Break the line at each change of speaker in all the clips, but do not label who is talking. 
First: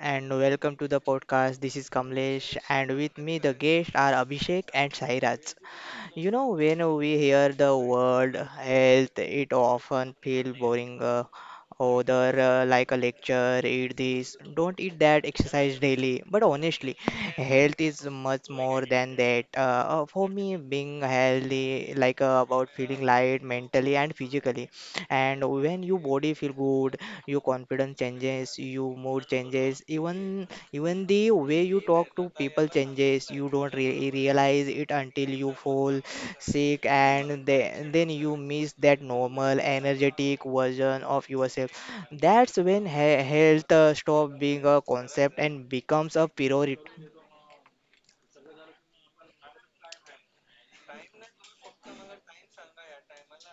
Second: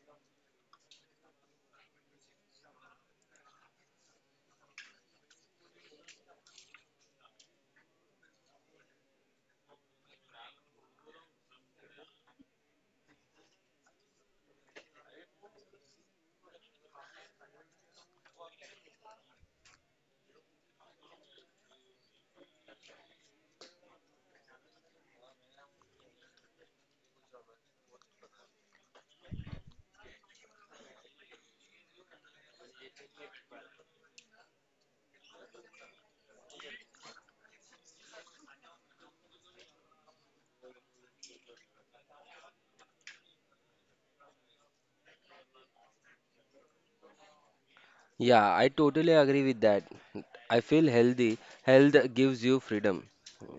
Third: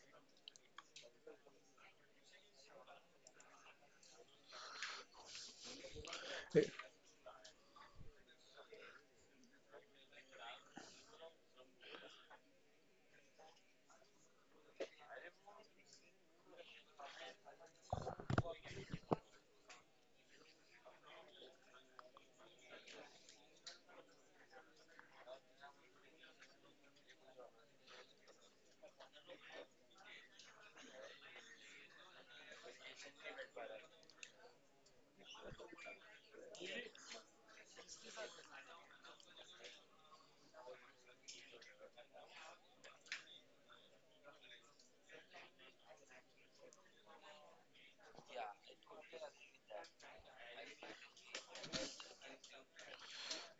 and welcome to the podcast. This is Kamlesh, and with me the guests are Abhishek and Sairaj. You know, when we hear the word health, it often feels boring, other, like a lecture: eat this, don't eat that, exercise daily, but honestly health is much more than that. For me, being healthy, like about feeling light mentally and physically, and when your body feel good, your confidence changes, your mood changes, even the way you talk to people changes. You don't realize it until you fall sick, and then you miss that normal energetic version of yourself. That's when health stop being a concept and becomes a priority.
Yeah, I totally agree with that. I feel healthy. Health gives you freedom.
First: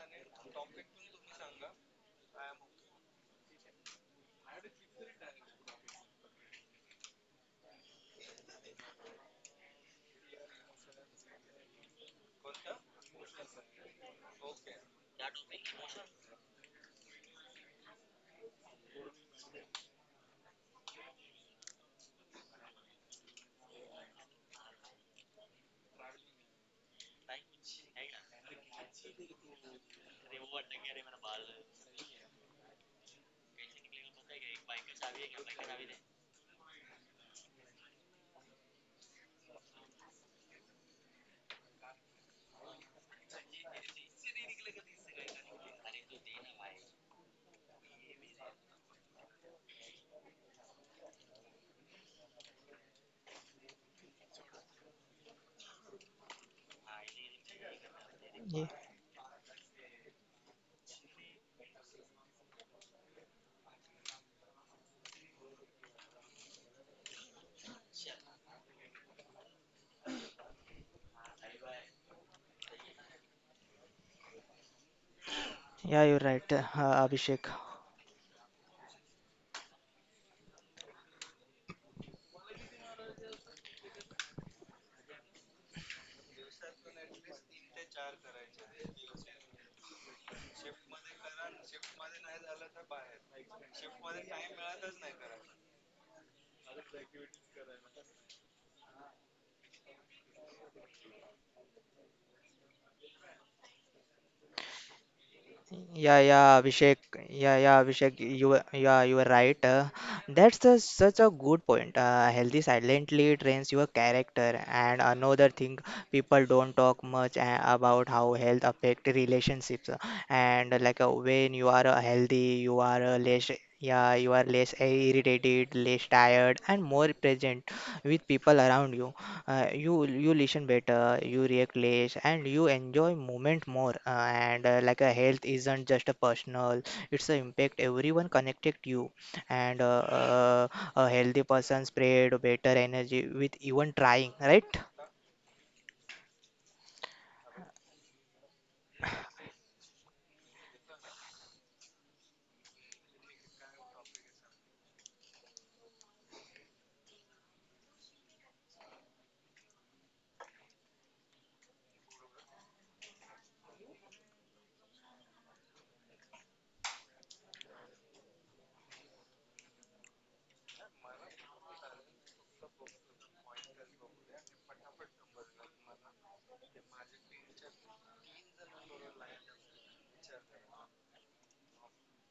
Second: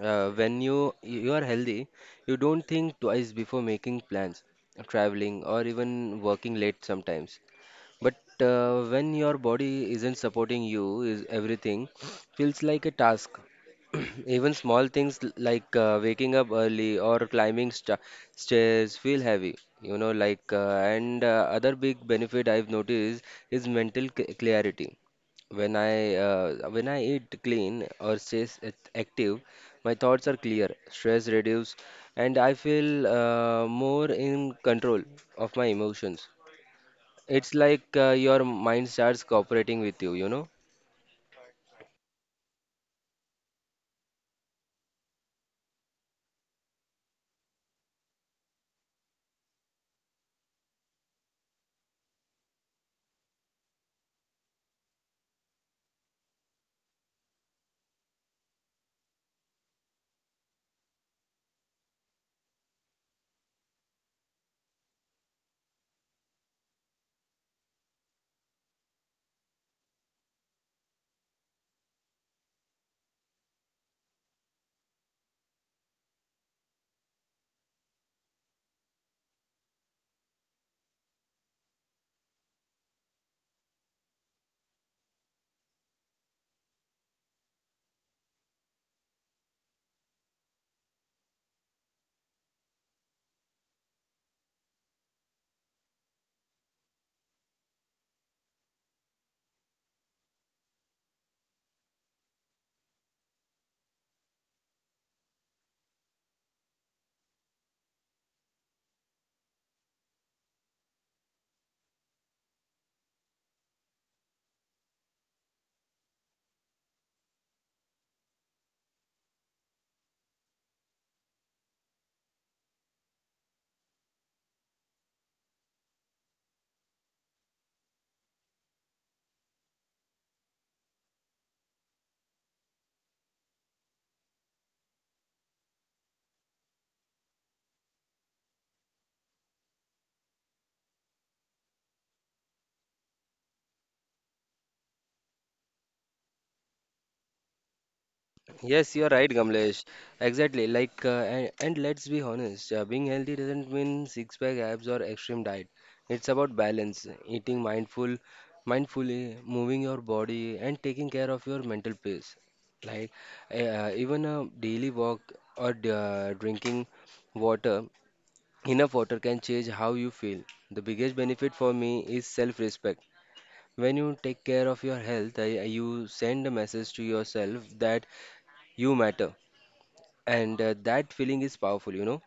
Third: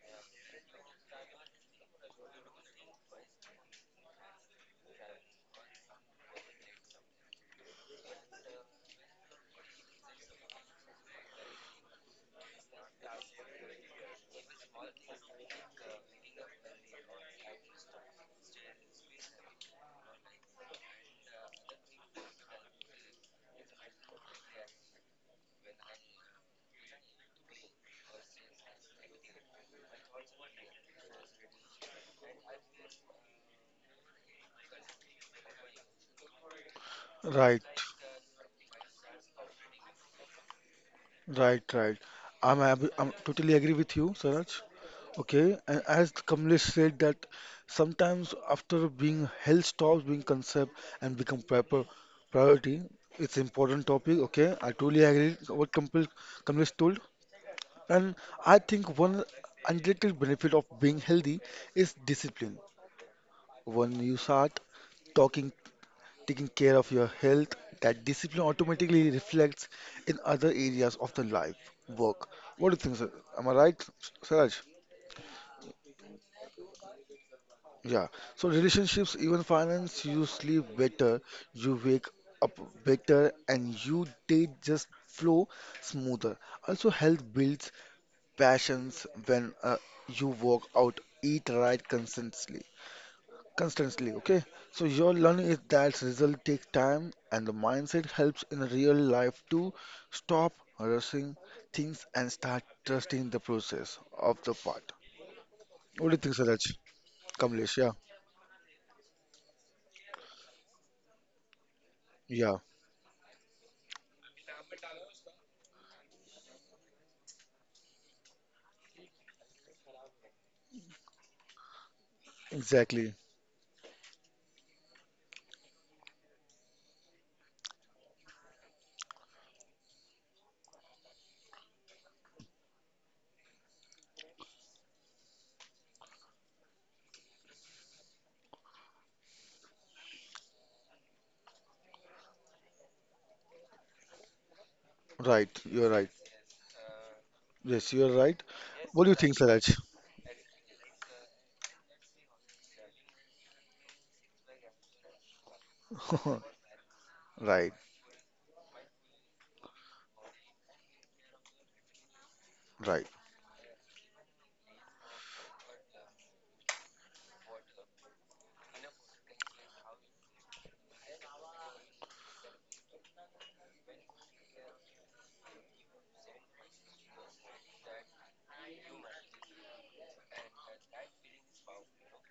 When you are healthy, you don't think twice before making plans, traveling, or even working late sometimes. But when your body isn't supporting you, is everything feels like a task. Even small things like waking up early or climbing stairs feel heavy, you know, like and other big benefit I've noticed is mental c clarity. When I eat clean or stay active, my thoughts are clear, stress reduced, and I feel more in control of my emotions. It's
Right,
your mind starts cooperating with you, you know?
right, right. I'm totally agree with you, Saraj. Okay, and as Kamlesh said that sometimes after being health stops being concept and become proper priority, it's important topic. Okay, I totally agree what Kamlesh told, and I think one underrated benefit of being healthy is discipline. When you start talking taking care of your health, that discipline automatically reflects in other areas of the life, work. What do you think, sir? Am I right, Siraj?
Yeah, you're right, Abhishek.
Yeah. So relationships, even finance, you sleep better, you wake up better, and you day just flow smoother. Also, health builds passions when you work out, eat right consistently constantly okay, so your learning is that result take time and the mindset helps in real life to stop rushing things and start trusting the process of the part. What do you
Yeah,
think,
yeah,
Saraj?
Abhishek. Yeah,
Kamlesh,
yeah,
yeah,
Abhishek. You were right. That's such a good point.
yeah,
Healthy silently trains your character. And another thing, people don't talk much about how health affect relationships, and like when you are healthy, you are
exactly,
less irritated, less tired, and more present with people around you. You listen better, you react less, and you enjoy moment more. And Like a health isn't just a personal, it's an impact everyone connected to you. And a healthy person spread better energy with even trying, right?
right, you're right, yes, you're right.
Yes,
What do you
you're right,
think, Saraj?
Gamlesh. Exactly. And let's be honest, being healthy doesn't mean six-pack abs or extreme diet. It's about balance, eating
Right,
mindful, mindfully, moving your body, and taking care of your mental peace.
right.
Like, Even a daily walk or drinking water, enough water can change how you feel. The biggest benefit for me is self-respect. When you take care of your health, you send a message to yourself that you matter, and that feeling is powerful, you know.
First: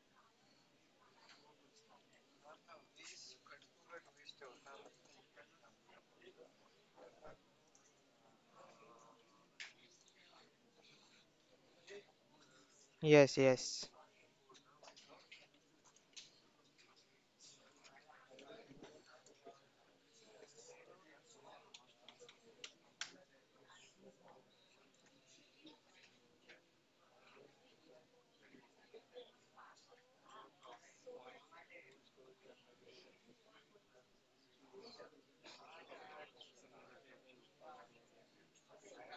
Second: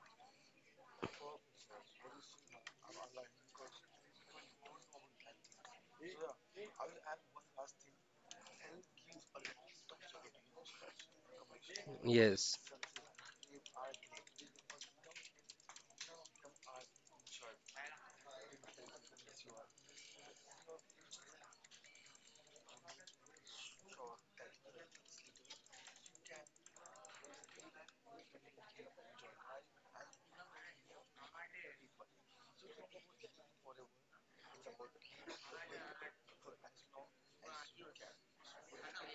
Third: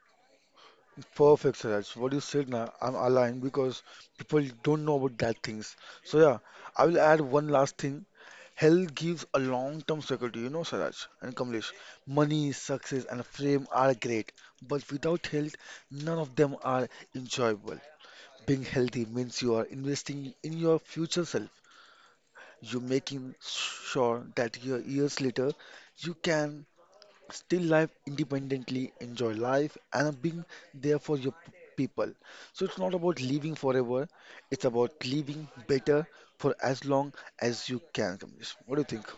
Perfect, Siraj. What you said now I'm aligned because people don't know about that things, so yeah, I will add one last thing. Health gives a long-term security, you know, Saraj and Kamlesh. Money,
Yes,
success, and
Yes,
fame
yes.
are great, but without health, none of them are enjoyable. Being healthy means you are investing in your future self. You're making sure that your years later, you can still live independently, enjoy life, and being there for your people. So it's not about living forever; it's about living better for as long as you can, Kamlesh. What do you think?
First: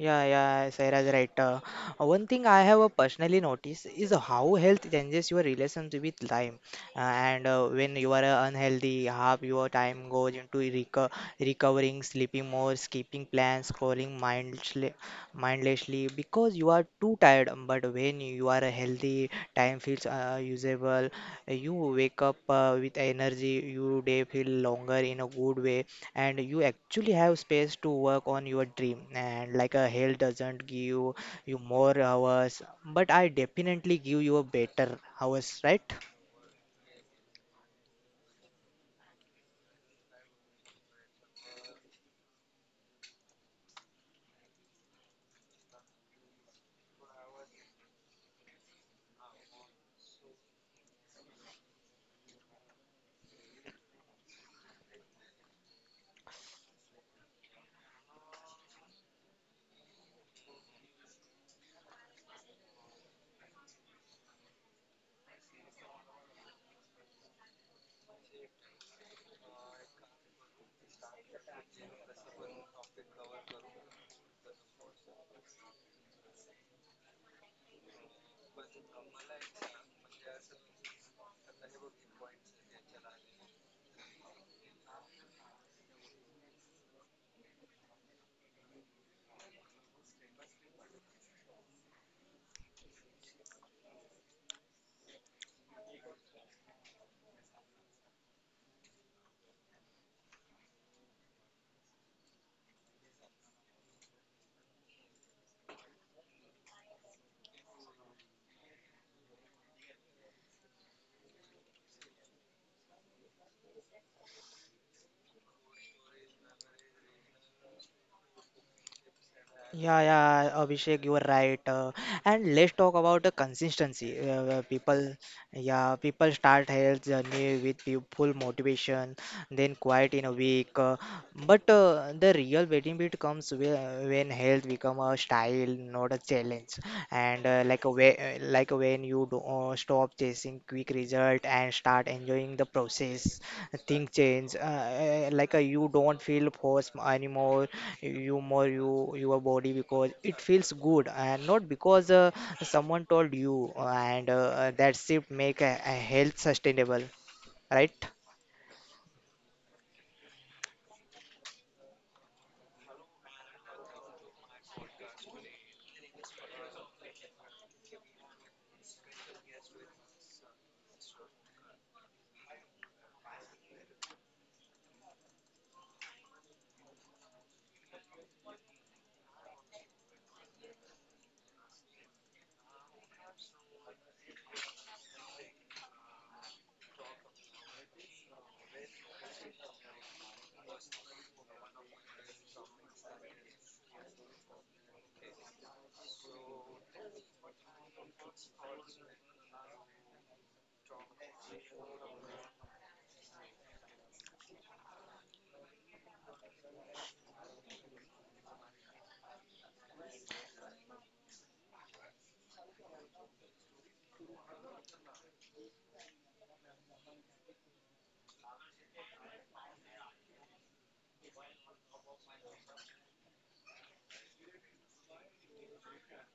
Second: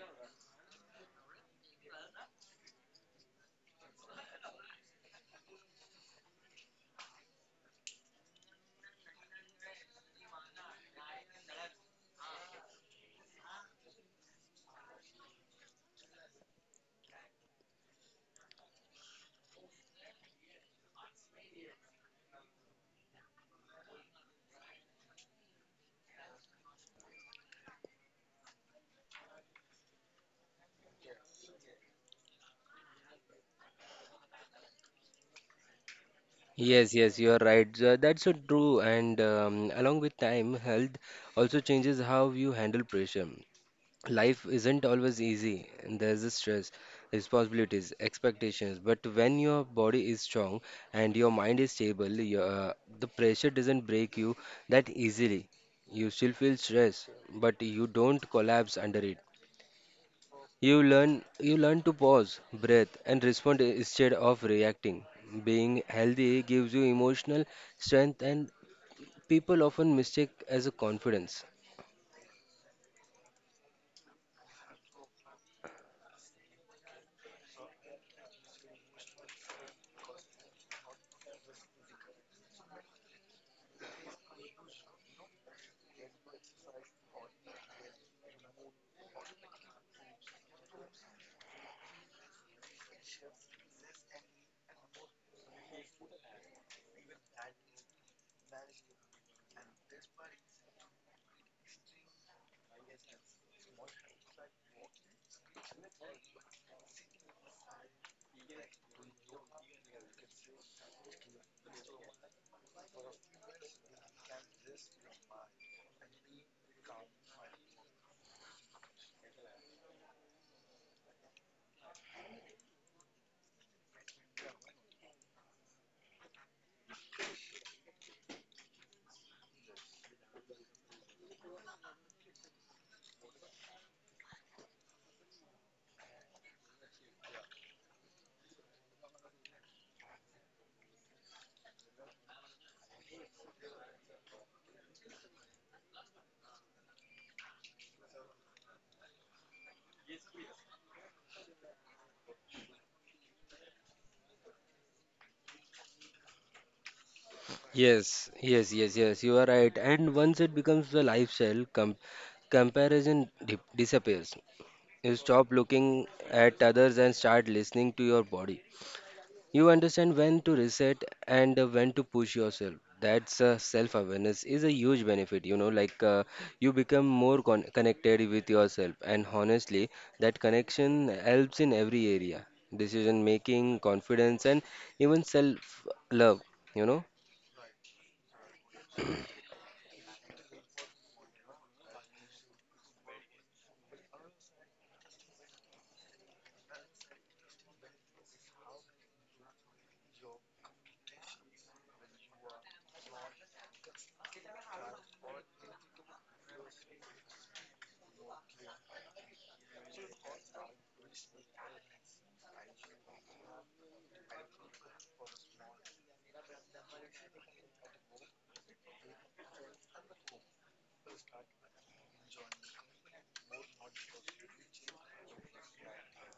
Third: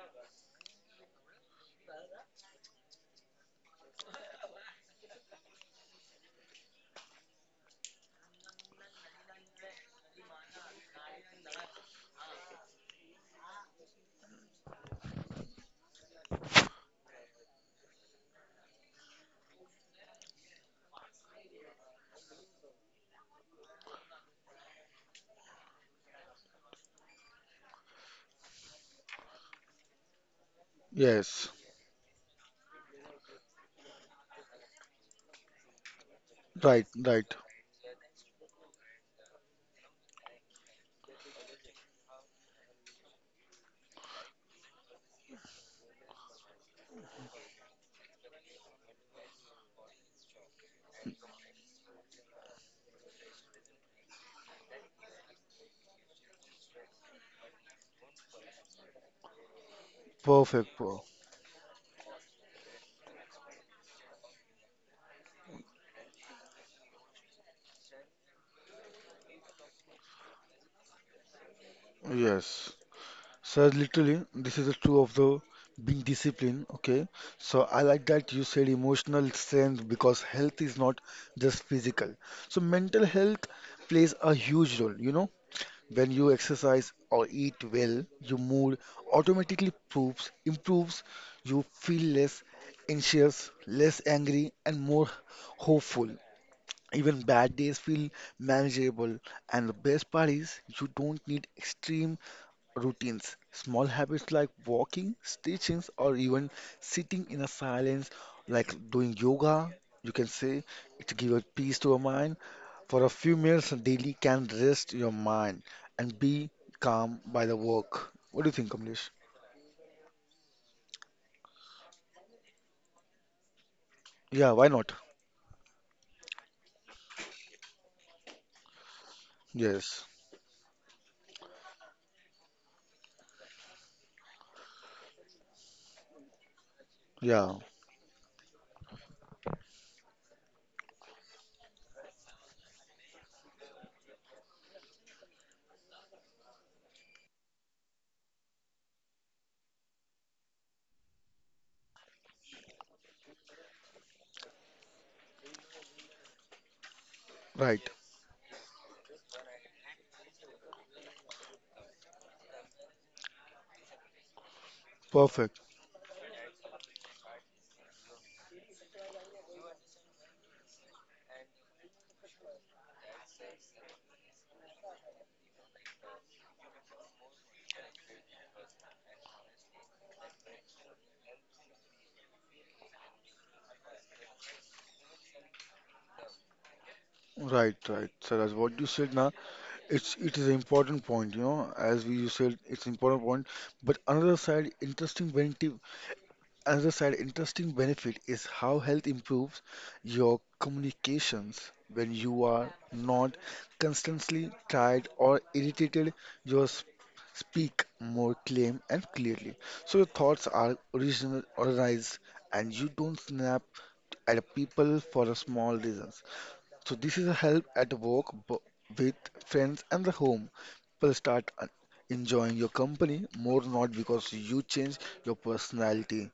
Yeah, yeah, Sairaj, right. One thing I have personally noticed is how health changes your relationship with time. And when you are unhealthy, half your time goes into recovering, sleeping more, skipping plans, scrolling mindlessly, because you are too tired. But when you are healthy, time feels usable. You wake up with energy. Your day feel longer in a good way, and you actually have space to work on your dream. And like a hell doesn't give
Yes.
you more hours, but I definitely give you a better hours, right?
Right,
yes, yes,
right.
you are right. That's so true. And along with time, health also changes how you handle pressure. Life isn't always easy, and there's a stress, responsibilities, expectations. But when your body is strong and your mind is stable, the pressure doesn't break you that easily. You still feel stress, but you don't collapse under it.
Perfect, bro.
You learn to pause, breathe, and respond instead of reacting. Being healthy gives you emotional strength, and people often mistake as a confidence.
Yes. So literally, this is the true of the being disciplined. Okay. So I like that you said emotional strength because health is not just physical. So mental health plays a huge role, you know. When you exercise or eat well, your mood automatically improves. You feel less anxious, less angry, and more hopeful. Even bad days feel manageable, and the best part is you don't need extreme routines. Small habits like walking, stretching, or even sitting in a silence, like doing yoga, you can say it gives peace to your mind. For a few minutes daily can rest your mind and be calm by the work. What do you think, Kamlesh?
Yeah, yeah, Abhishek, you are right. And let's talk about the consistency.
Yeah, why not?
People start health journey with full motivation, then
Yes.
quiet in a week. But the real benefit comes when health become a style, not a challenge. And
Yeah.
uh, like when you do, stop chasing quick result and start enjoying the process. Thing change. You don't feel force anymore. You more your body because it feels good, and not because someone told you, and that shift make a health sustainable,
Right.
right?
Yes, yes, yes, yes, you are right. And once it becomes the lifestyle, comparison di disappears. You stop
Perfect.
looking at others and start listening to your body. You understand when to reset and when to push yourself. That's Self-awareness is a huge benefit, you know, you become more connected with yourself. And honestly, that connection helps in every area, decision making, confidence, and even self-love, you know.
Right, right. So that's what you said. Now It's it is an important point, you know, as we you said, it's important point. But another side, interesting benefit, another side, interesting benefit is how health improves your communications when you are not constantly tired or irritated. You speak more clean and clearly, so your thoughts are organized, and you don't snap at people for a small reason. So this is a help at work with friends and the home. People start enjoying your company more, not because you change your personality.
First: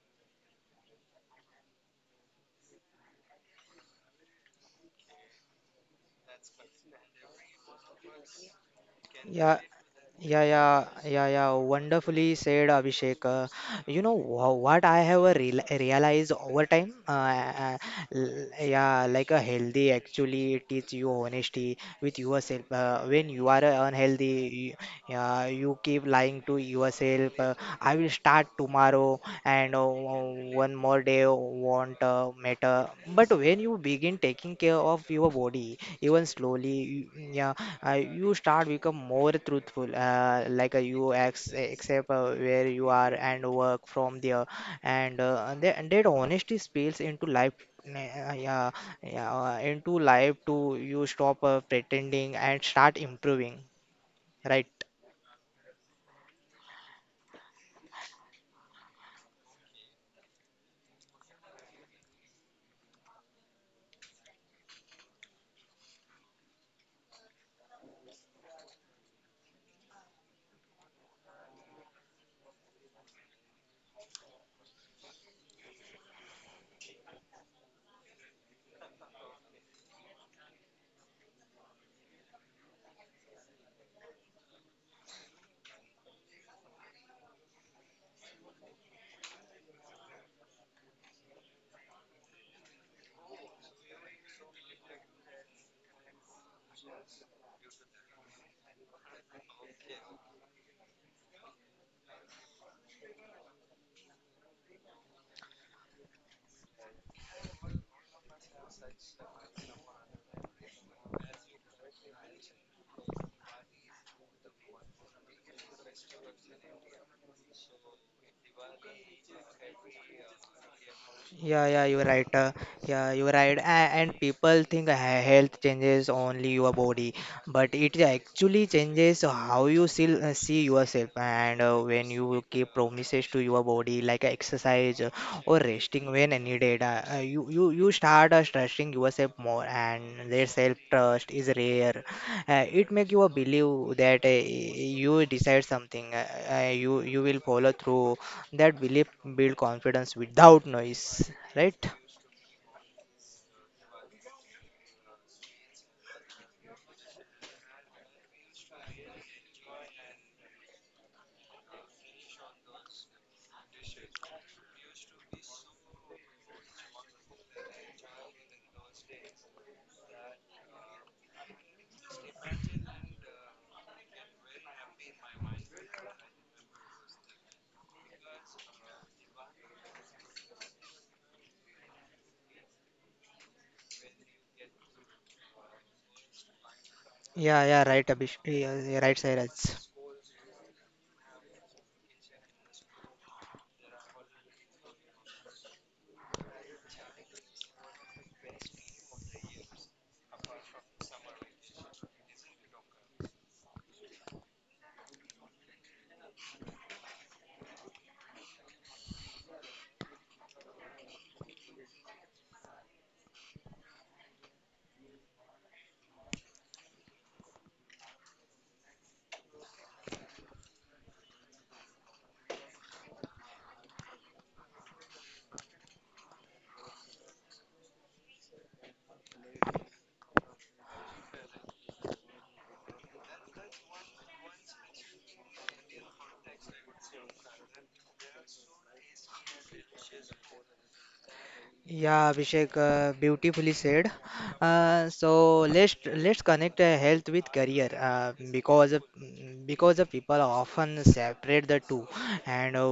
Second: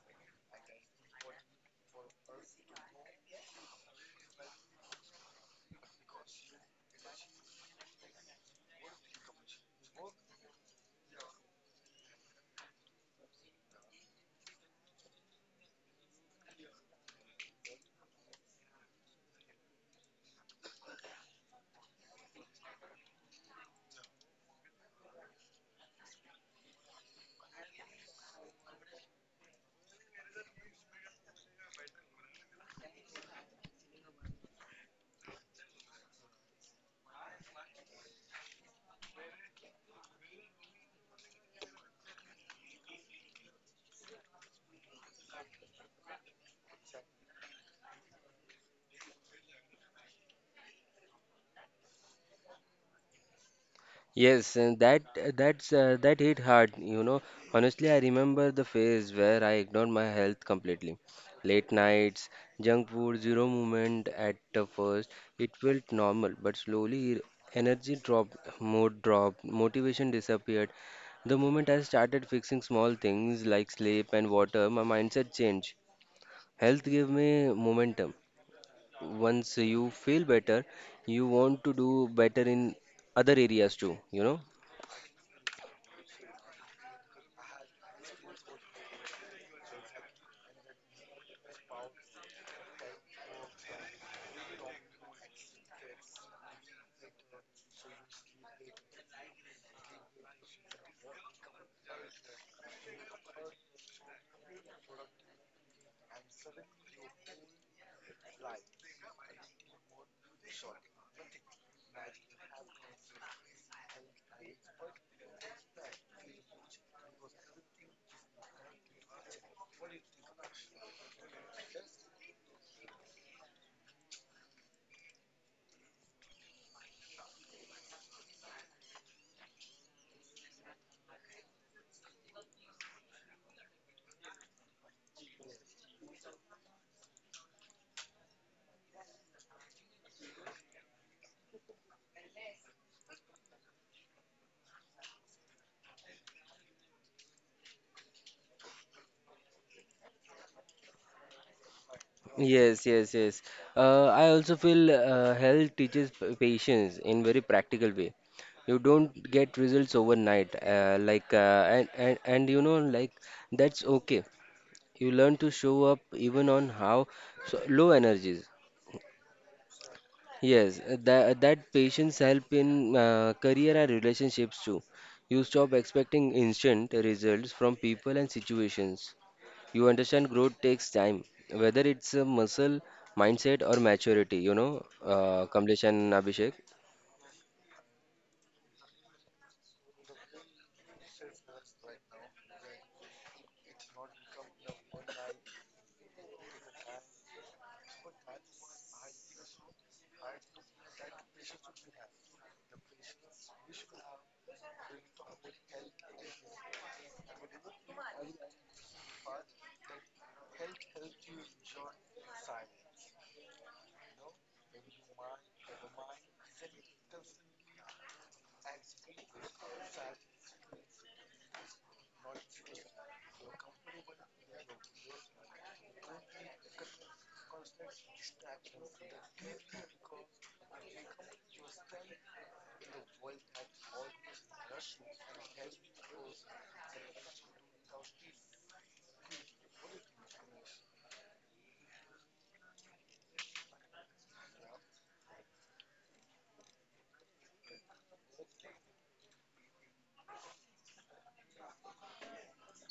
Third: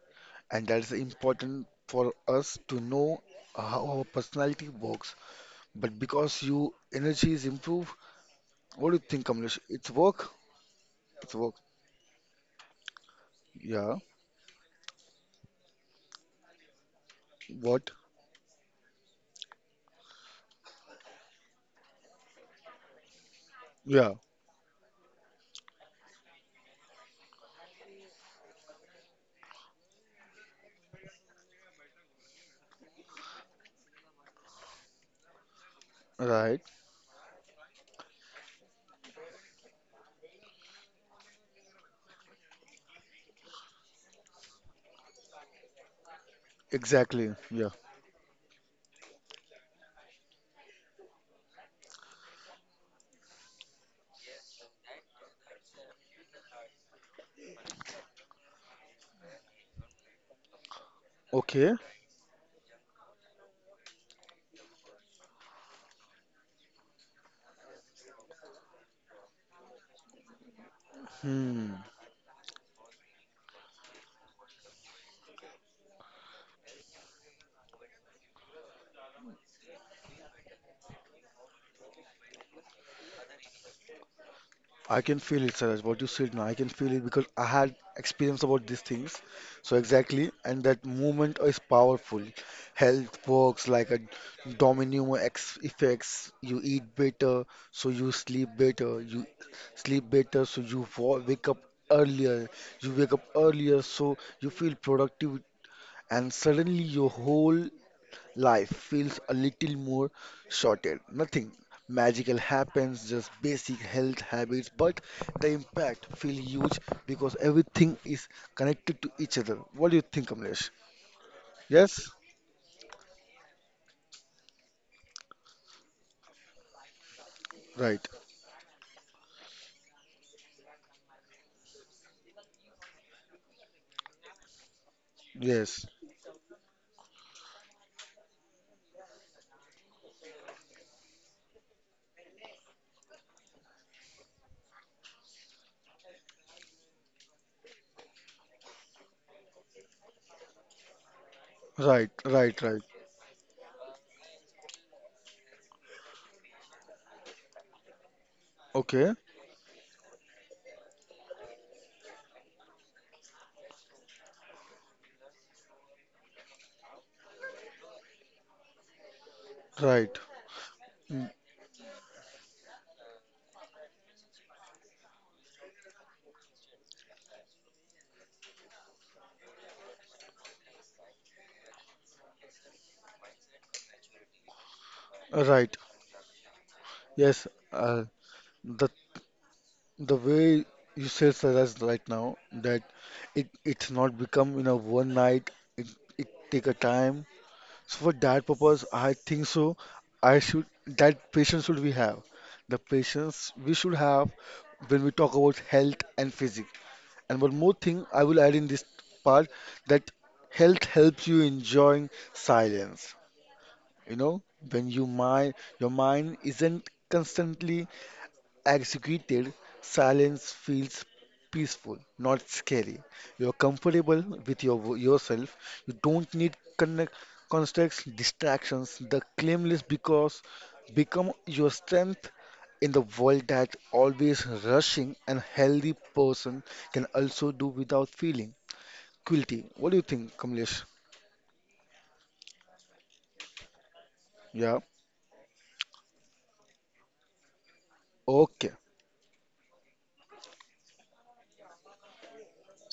And that's important for us to know how our personality works. But because you energy is improved, what do you think, Kamlesh?
Yeah.
It's work?
Yeah, yeah, yeah,
It's
yeah.
work.
Wonderfully said, Abhishek.
Yeah.
You know what I have realized over time?
What?
Like a healthy actually teach you honesty with yourself. When you are
Yeah.
unhealthy, you keep lying to yourself: I will start tomorrow, and one more day won't matter. But when you begin taking care of your body, even
Right.
slowly, you start become more truthful. You accept where you are and work from there, and and that honesty spills into
Exactly.
life.
Yeah.
uh, Yeah, yeah, into life to you stop pretending and start improving,
Yes,
right?
and that that's That hit hard, you know. Honestly, I remember the phase where I ignored my health completely. Late
Okay.
nights, junk food, zero movement at the first, it felt normal, but slowly energy dropped, mood dropped, motivation disappeared. The moment
Hmm.
I started fixing small things like sleep and water, my mindset changed. Health gave me momentum. Once you feel better, you want to do better in other areas too, you know?
I can feel it, Suraj. What you said now, I can feel it because I had experience about these things. So exactly, and that movement is powerful. Health works like a domino ex effects. You eat better, so you sleep better. You sleep better, so you wake up earlier. You wake up earlier, so you feel productive, and suddenly your whole life feels a little more sorted. Nothing magical happens, just basic health habits, but the impact feels huge because everything is connected to each other. What do you think, Kamlesh?
Yeah, yeah, you're
Yes?
right. Yeah, you're right. And people think health changes only your body, but it
Right.
actually changes how you see yourself. And when you keep promises to your body, like exercise, or
Yes.
resting when needed, you start trusting yourself more, and their self trust is rare. It make you believe that you decide something, you will follow through that belief build confidence without noise, right?
Right, right, right.
Yes, yes, yes. I also feel health teaches patience in very practical way. You don't
Okay.
get results overnight, like and you know that's okay. You learn to show up even on how so low energies.
Right.
Yes,
Mm.
that that patience help in career and relationships too. You stop expecting instant results from people and situations. You understand growth takes time, whether it's a muscle, mindset, or maturity, you know,
Right.
Kamlesh and Abhishek.
Yes.
Yeah, yeah,
Uh,
right, Abhish. Yeah,
the
yeah, right, Sairaj.
the way you said, Saraj, right now that it it's not become in a one night. It it take a time. So for that purpose, I think so. I should That patience should we have, the patience we should have when we talk about health and physique. And one more thing I will add in this part, that health helps you enjoying silence. You know, when your mind isn't constantly executed, silence feels peaceful, not scary. You're comfortable with yourself. You don't need constructs, distractions. The claimless because become your strength in the world that always rushing. And healthy person can also do without feeling guilty. What do you think, Kamlesh?
Yeah, Abhishek, beautifully said.
Yeah.
So let's connect health with career,
Okay.
because the people often separate the two, and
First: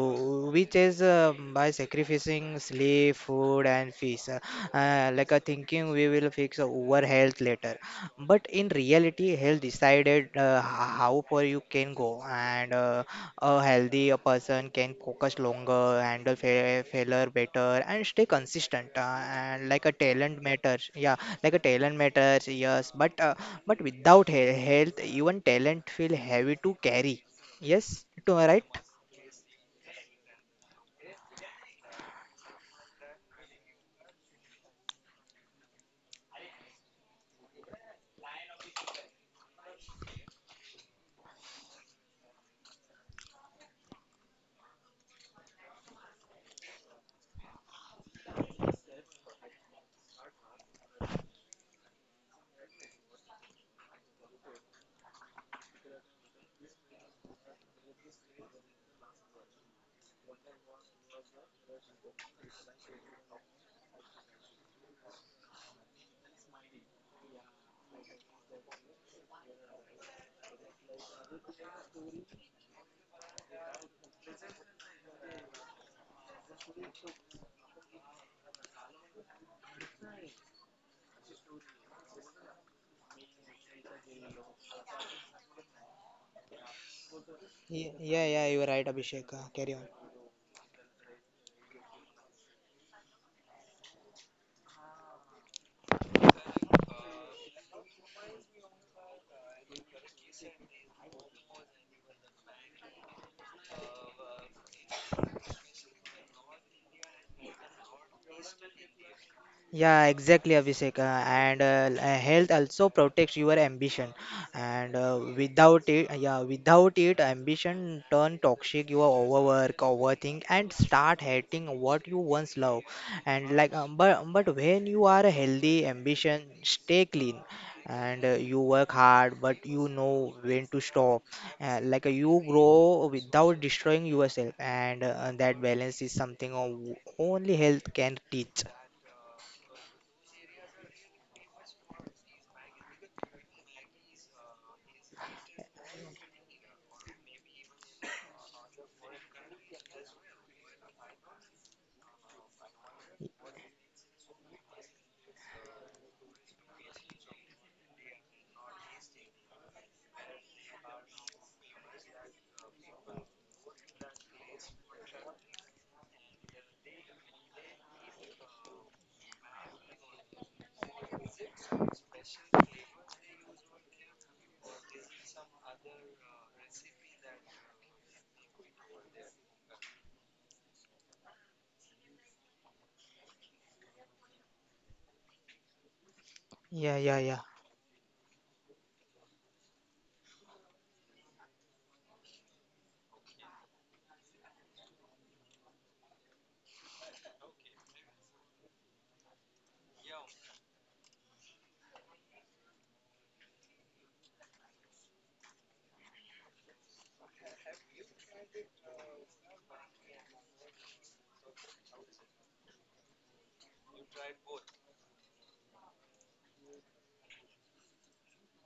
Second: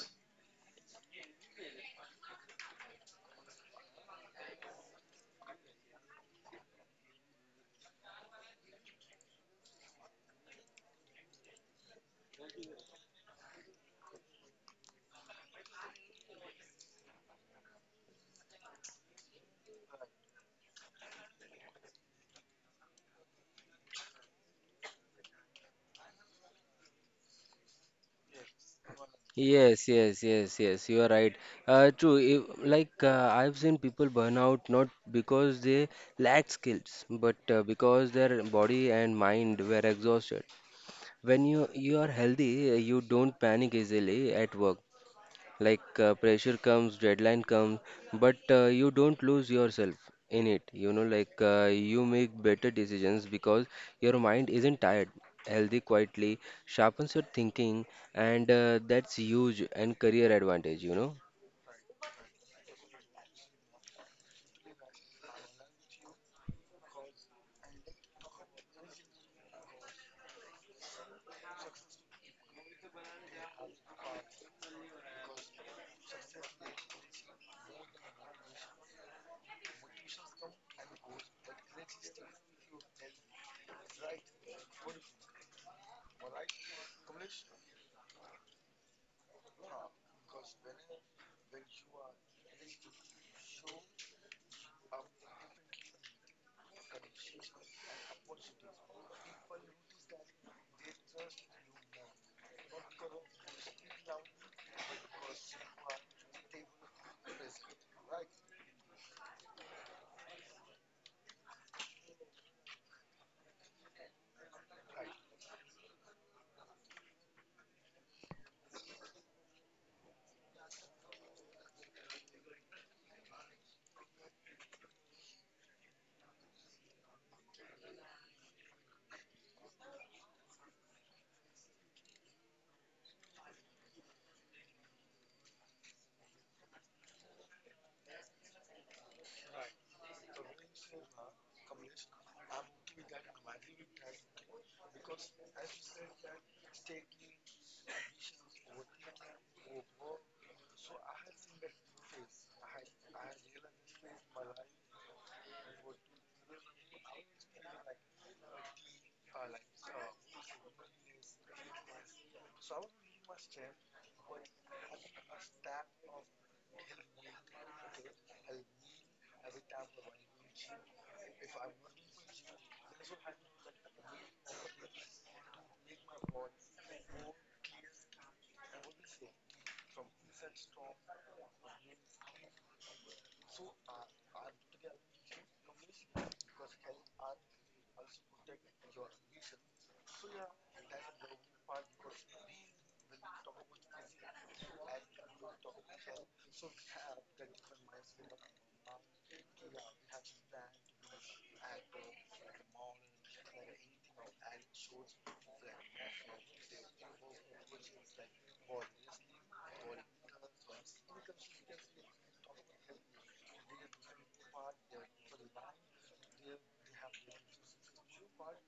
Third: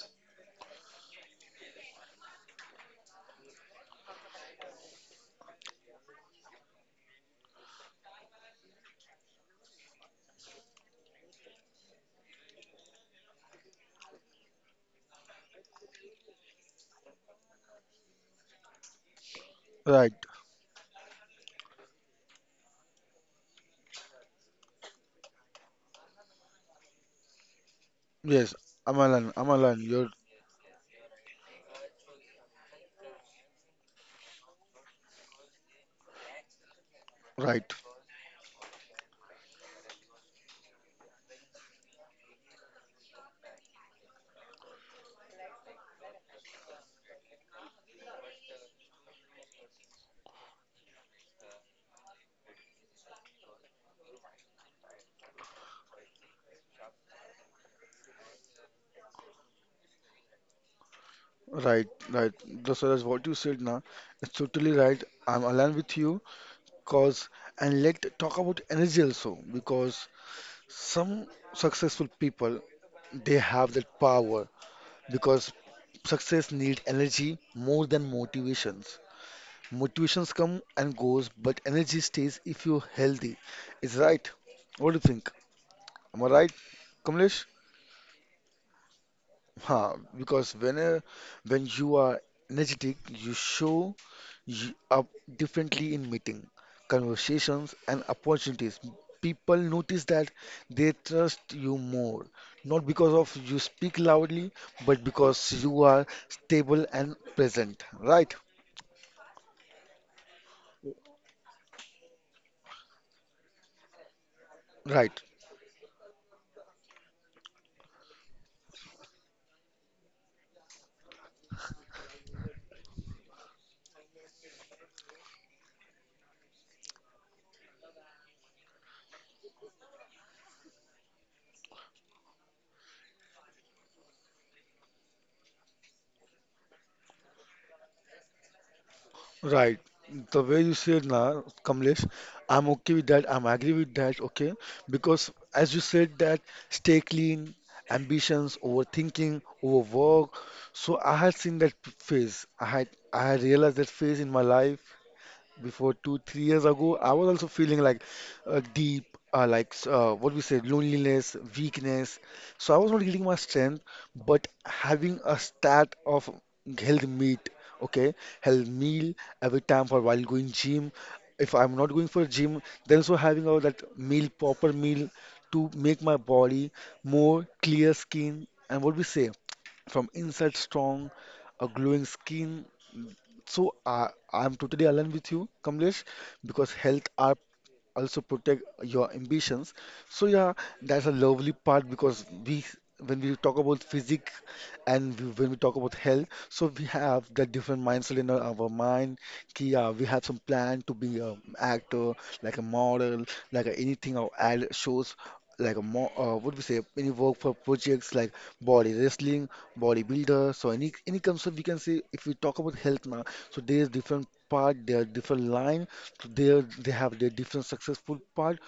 which is by sacrificing sleep, food, and fees, like a thinking we will fix our health later. But in reality, health decided how far you can go, and a healthy a person can focus longer, handle failure better, and stay consistent. And like a
Right.
talent matters, yeah, like a talent matters, yes. But without health, even talent feel heavy to carry. Yes, to
Yes.
right?
Amalan. Amalan.
Yes,
You're
yes, yes, yes, you are right. True, if, I've seen people burn out not because they lack skills, but
right.
because their body and mind were exhausted. When you are healthy, you don't panic easily at work. Like, pressure comes deadline comes but you don't lose yourself in it, you know, you make better decisions because your mind isn't tired, healthy quietly sharpens your thinking, and that's huge and career advantage, you know.
Right, right. That's what you said now. It's totally right. I'm aligned with you. Cause and let talk about energy also because some successful people they have that power because success need energy more than motivations. Motivations come and goes, but energy stays if you're healthy. It's right. What do you think? Am I right, Kamlesh?
Yeah, yeah, you are right, Abhishek. Carry on.
Huh, because when you are energetic, you show up differently in meeting, conversations, and opportunities. People notice that they trust you more, not because of you speak loudly, but because you are stable and present. Right?
Yeah, exactly, Abhishek. And Health also protects your ambition. And
Right.
without it, yeah, without it, ambition turn toxic. You overwork, overthink, and start hating what you once love. And like, but when you are healthy, ambition stay clean. And you work hard, but you know when to stop. You grow without destroying yourself, and that balance is something only health can teach.
Right. The way you said now, Kamlesh, I'm okay with that. I'm agree with that. Okay. Because as you said that stay clean, ambitions, overthinking, overwork. So I had seen that phase. I had realized that phase in my life before 2, 3 years ago, I was also feeling like deep, what we say, loneliness, weakness. So I was not getting my strength, but having a stat of health meat, okay, health meal every time for while going gym. If I'm not going for gym, then also having all that meal, proper meal to make my body more clear skin and what we say, from inside strong, a glowing skin. So I'm totally aligned with you, Kamlesh, because
Yeah,
health
yeah,
are
yeah,
also protect your ambitions. So yeah, that's a lovely part because we when we talk about physics and we, when we talk about health, so we have the different mindset in our mind. Ki, yeah, we have some plan to be an actor, like a model, like a, anything or ad shows, like a more what we say any work for projects like body wrestling, bodybuilder. So any concept we can say if we talk about health now, so there's different part, there are different line, so there they have their different successful part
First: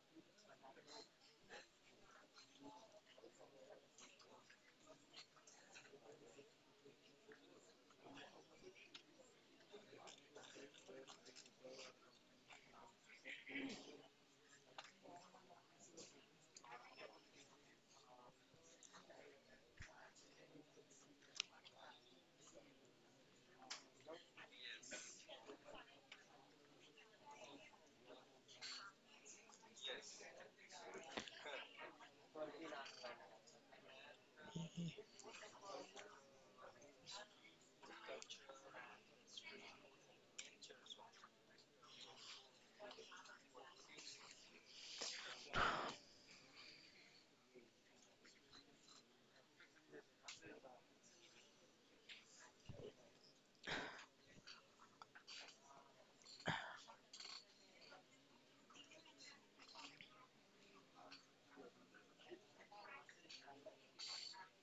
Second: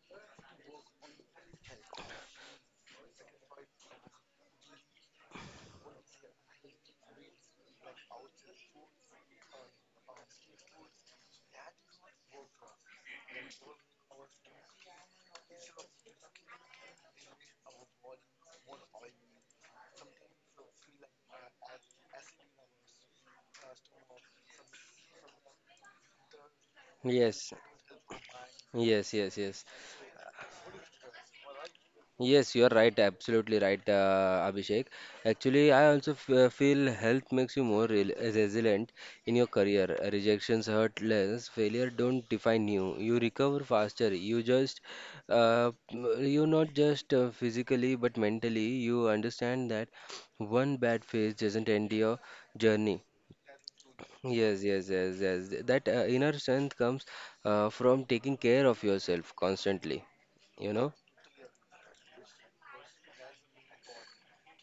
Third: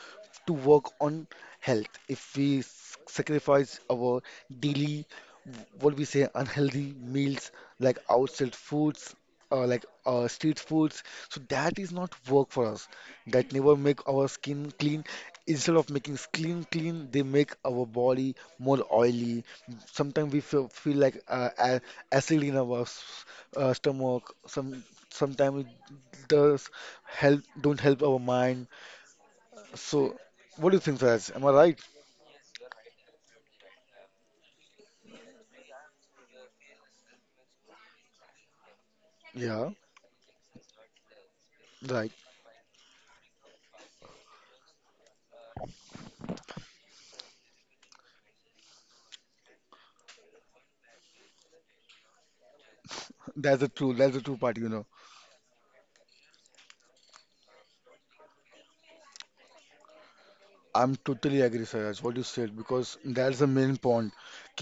to work on health. If we sacrifice our daily what we say unhealthy meals, like outside foods, street foods, so that is not work for us. That never make our skin clean, instead of making skin clean clean, they make our body more oily. Sometimes we feel like acid in our stomach. Sometimes it does help
Yes,
don't help our mind.
yes, yes, yes.
So what do you think, Siraj? Am I right?
Yes, you are right, absolutely right, Abhishek. Actually, I also f feel health makes you more re resilient in your
Yeah,
career. Rejections hurt less, failure
right.
don't define you. You recover faster. Uh, you not just physically but mentally, you understand that one bad phase doesn't end your journey.
That's the true, that's the true
Yes,
part, you know.
yes, yes, yes. That Inner strength comes from taking care of yourself constantly, you know?
I'm totally agree, Siraj, what you said, because that's the main point.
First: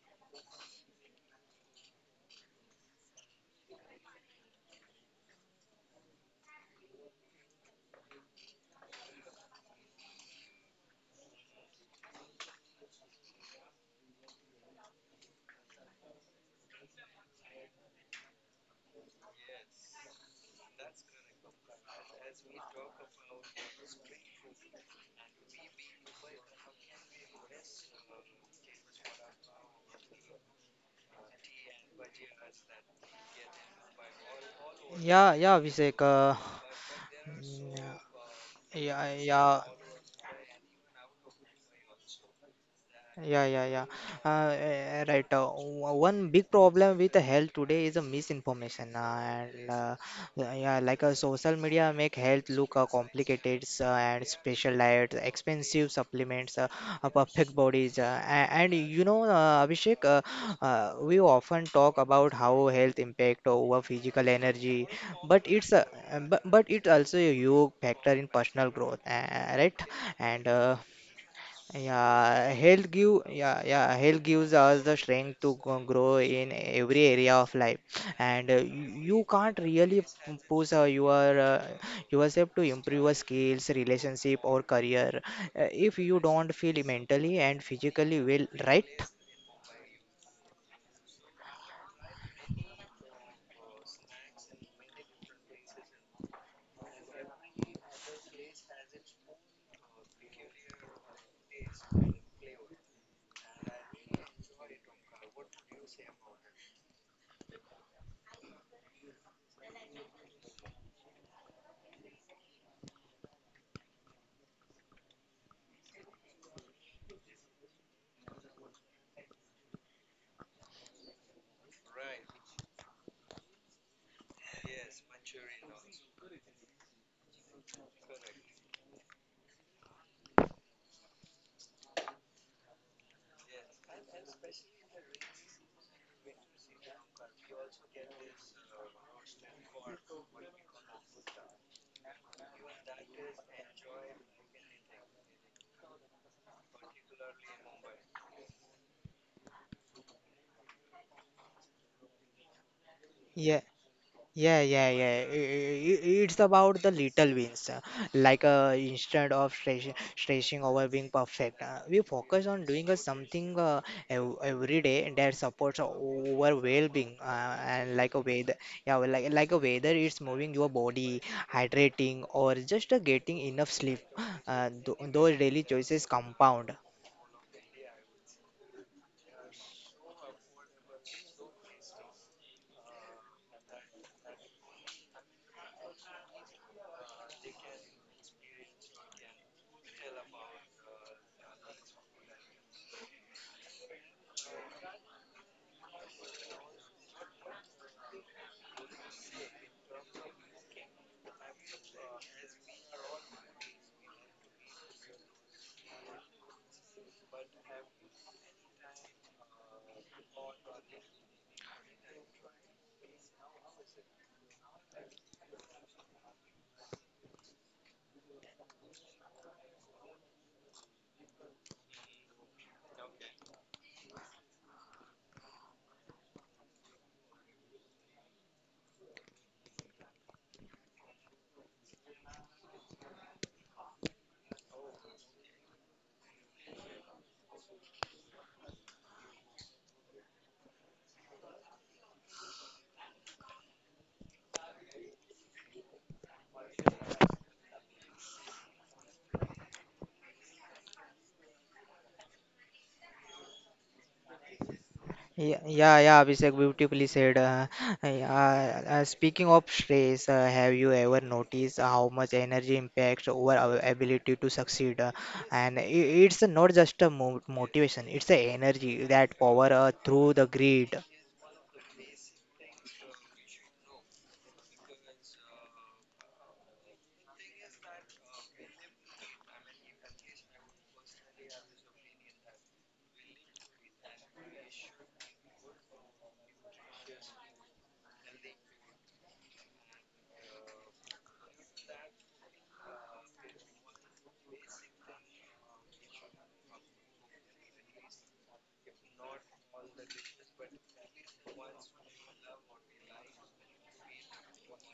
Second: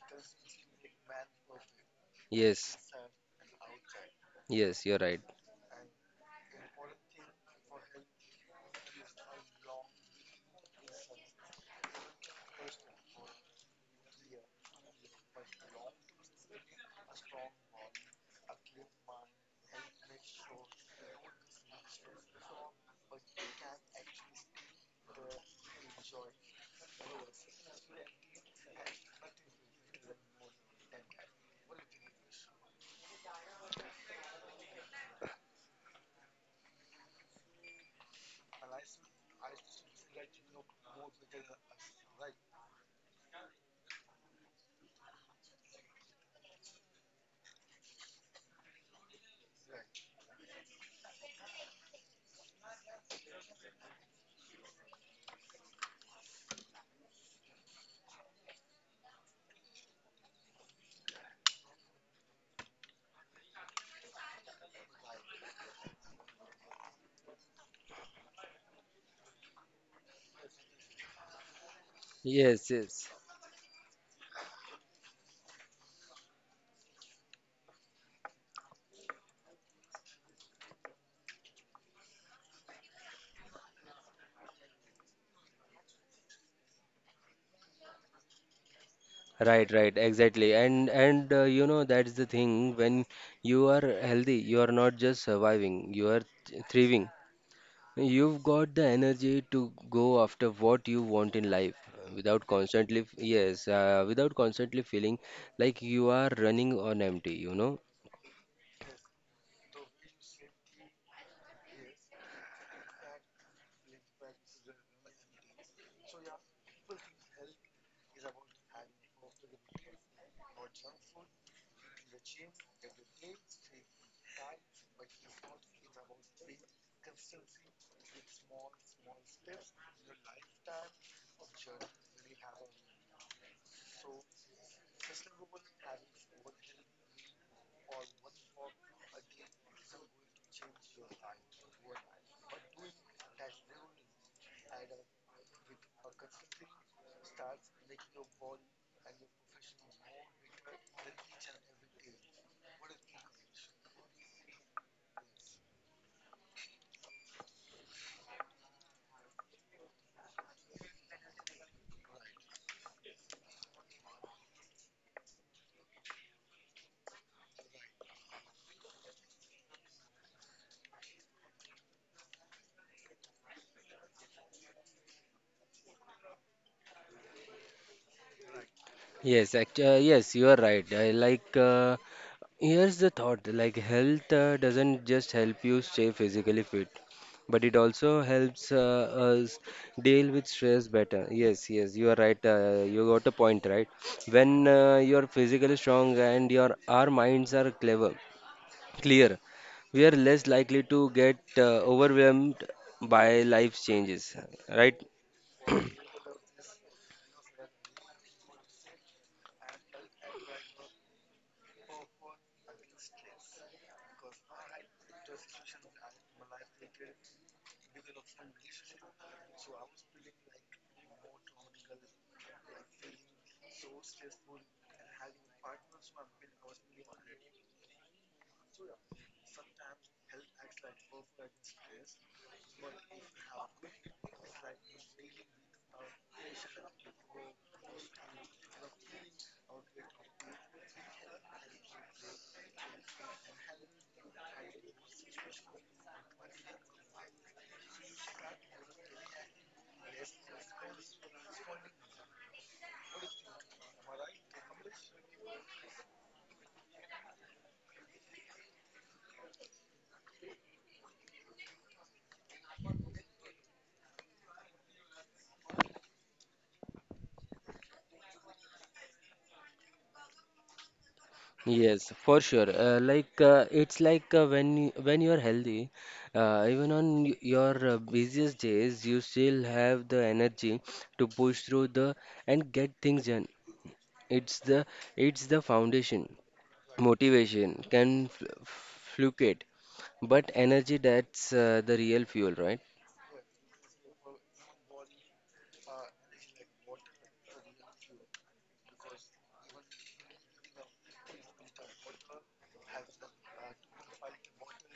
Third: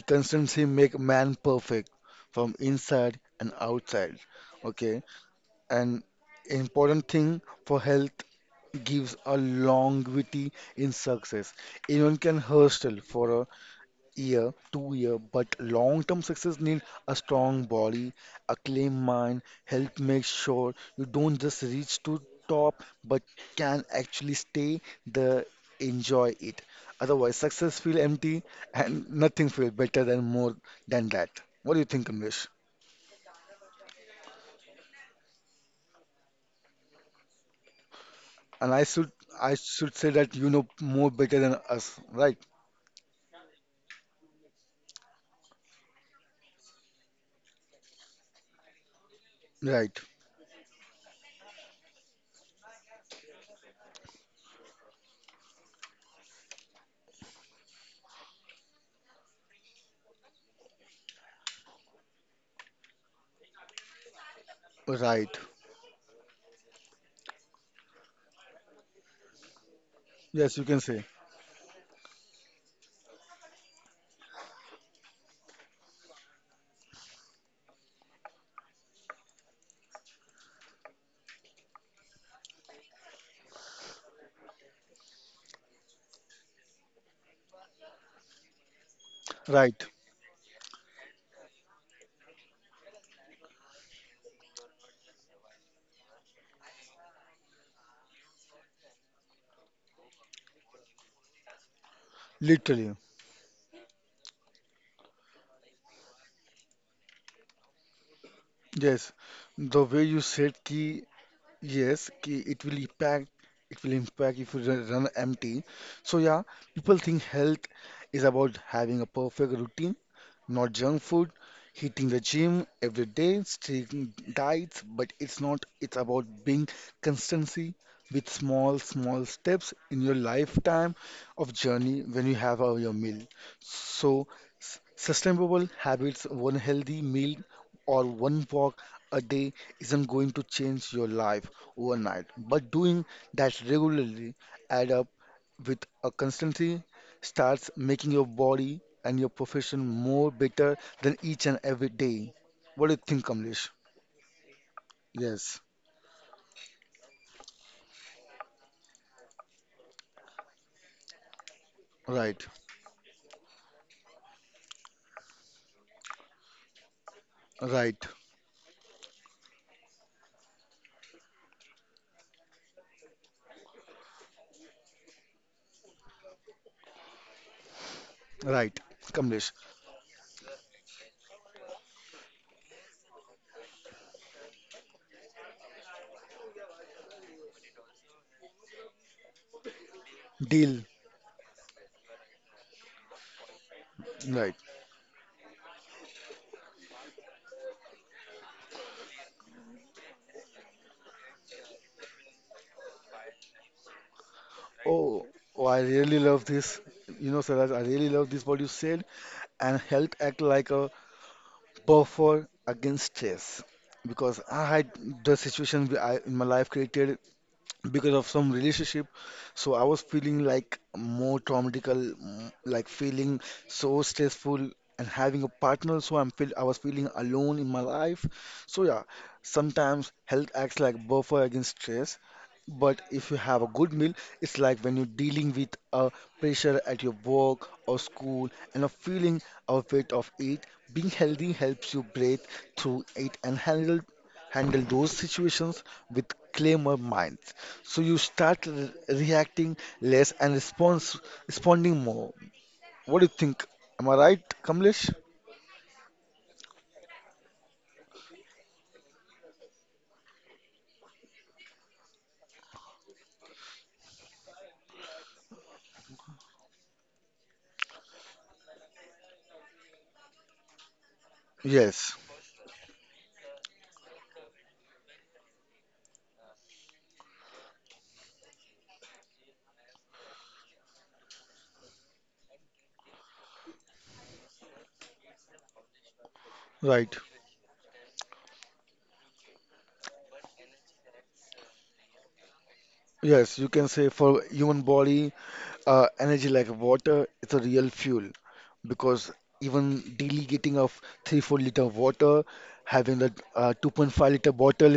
Consistency make man perfect from
Yes,
inside and outside.
yes,
Okay.
you're right.
An important thing for health gives a longevity in success. Anyone can hustle for a year, two year, but long-term success need a strong body, a clean mind, help make sure you don't just reach to top, but can actually stay there, enjoy it. Otherwise, success feel empty and nothing feel better than more than that. What do you think, Kamlesh?
yeah, yeah. Vivek, mm,
And
yeah,
I
yeah.
should say that you know more better than us, right?
Yeah, yeah, yeah. Right. One big problem with the health today is a misinformation, and
Right,
yeah, yeah, like social media make health look complicated, and special diets, expensive supplements, perfect bodies, and, you know, Abhishek, we often talk about how health impact over physical energy, but
right.
but it also a huge factor in personal growth, right? And
Yes, you
uh,
can say.
yeah,
Yes,
health
yes.
give yeah yeah health gives us the strength to grow in every area of life, and you can't really push yourself to improve your skills, relationship, or career, if you don't feel mentally and physically well, right?
Right,
Right,
right, exactly. And you know that's the thing. When you are healthy, you are not just surviving, you are thriving. You've got the energy to go after what you want in life without
literally.
constantly, yes, without constantly feeling like you are running on empty, you know.
Yes. The way you said ki yes, ki it will impact, it will impact if you run empty. So yeah, people think health is about having a perfect routine, not junk food, hitting the gym every day, strict diets, but it's not, it's about being constancy with small, small steps in your lifetime of journey when you have your meal. So, sustainable habits, one healthy meal or one walk a day isn't going to change your life overnight, but doing that regularly add up with a constancy starts making your body and your profession more better than each and every day. What do you think, Kamlesh?
Yeah, yeah, yeah.
Yes,
It's about the little wins. Like, instead of stressing over being perfect, we
right,
focus on doing something every day that supports our well-being. And
right,
like a weather, it's moving your body, hydrating, or just getting enough sleep. Those daily choices compound.
right, Kamlesh.
Yes, you are right. I like Here's the thought, like, health doesn't just help you stay physically fit, but it also helps us deal with
Deal,
stress better. Yes, yes, you are right. You got a point, right?
right.
When you're physically strong and your our minds are clever, clear, we are less likely to get overwhelmed by life's changes, right?
Oh, oh, I really love this. You know, Saraj, I really love this what you said. And health act like a buffer against stress because I had the situation where I in my life created because of some relationship. So I was feeling like more traumatical, mm, like feeling so stressful and having a partner. So I was feeling alone in my life. So yeah, sometimes health acts like buffer against stress. But if you have a good meal, it's like when you're dealing with a pressure at your work or school and a feeling of weight of it, being healthy helps you breathe through it and handle those situations with calmer mind. So you start reacting less and response responding more. What do you think? Am I right, Kamlesh?
Yeah, yeah, yeah, Abhishek, beautifully said. Yeah, Speaking of stress, have you ever noticed how much energy impacts over our ability to succeed? And I it's not just a mo motivation, it's the energy that power through the grid.
Yes,
Yes,
for sure. It's when you, when you're healthy, even on your busiest days, you still have the energy to push through the and get things done. It's the it's the foundation.
right.
Motivation can fl fluctuate, but energy that's the real fuel, right?
Yes, you can say for human body, energy like water is a real fuel because even daily getting of 3 4-liter water, having that 2.5-liter bottle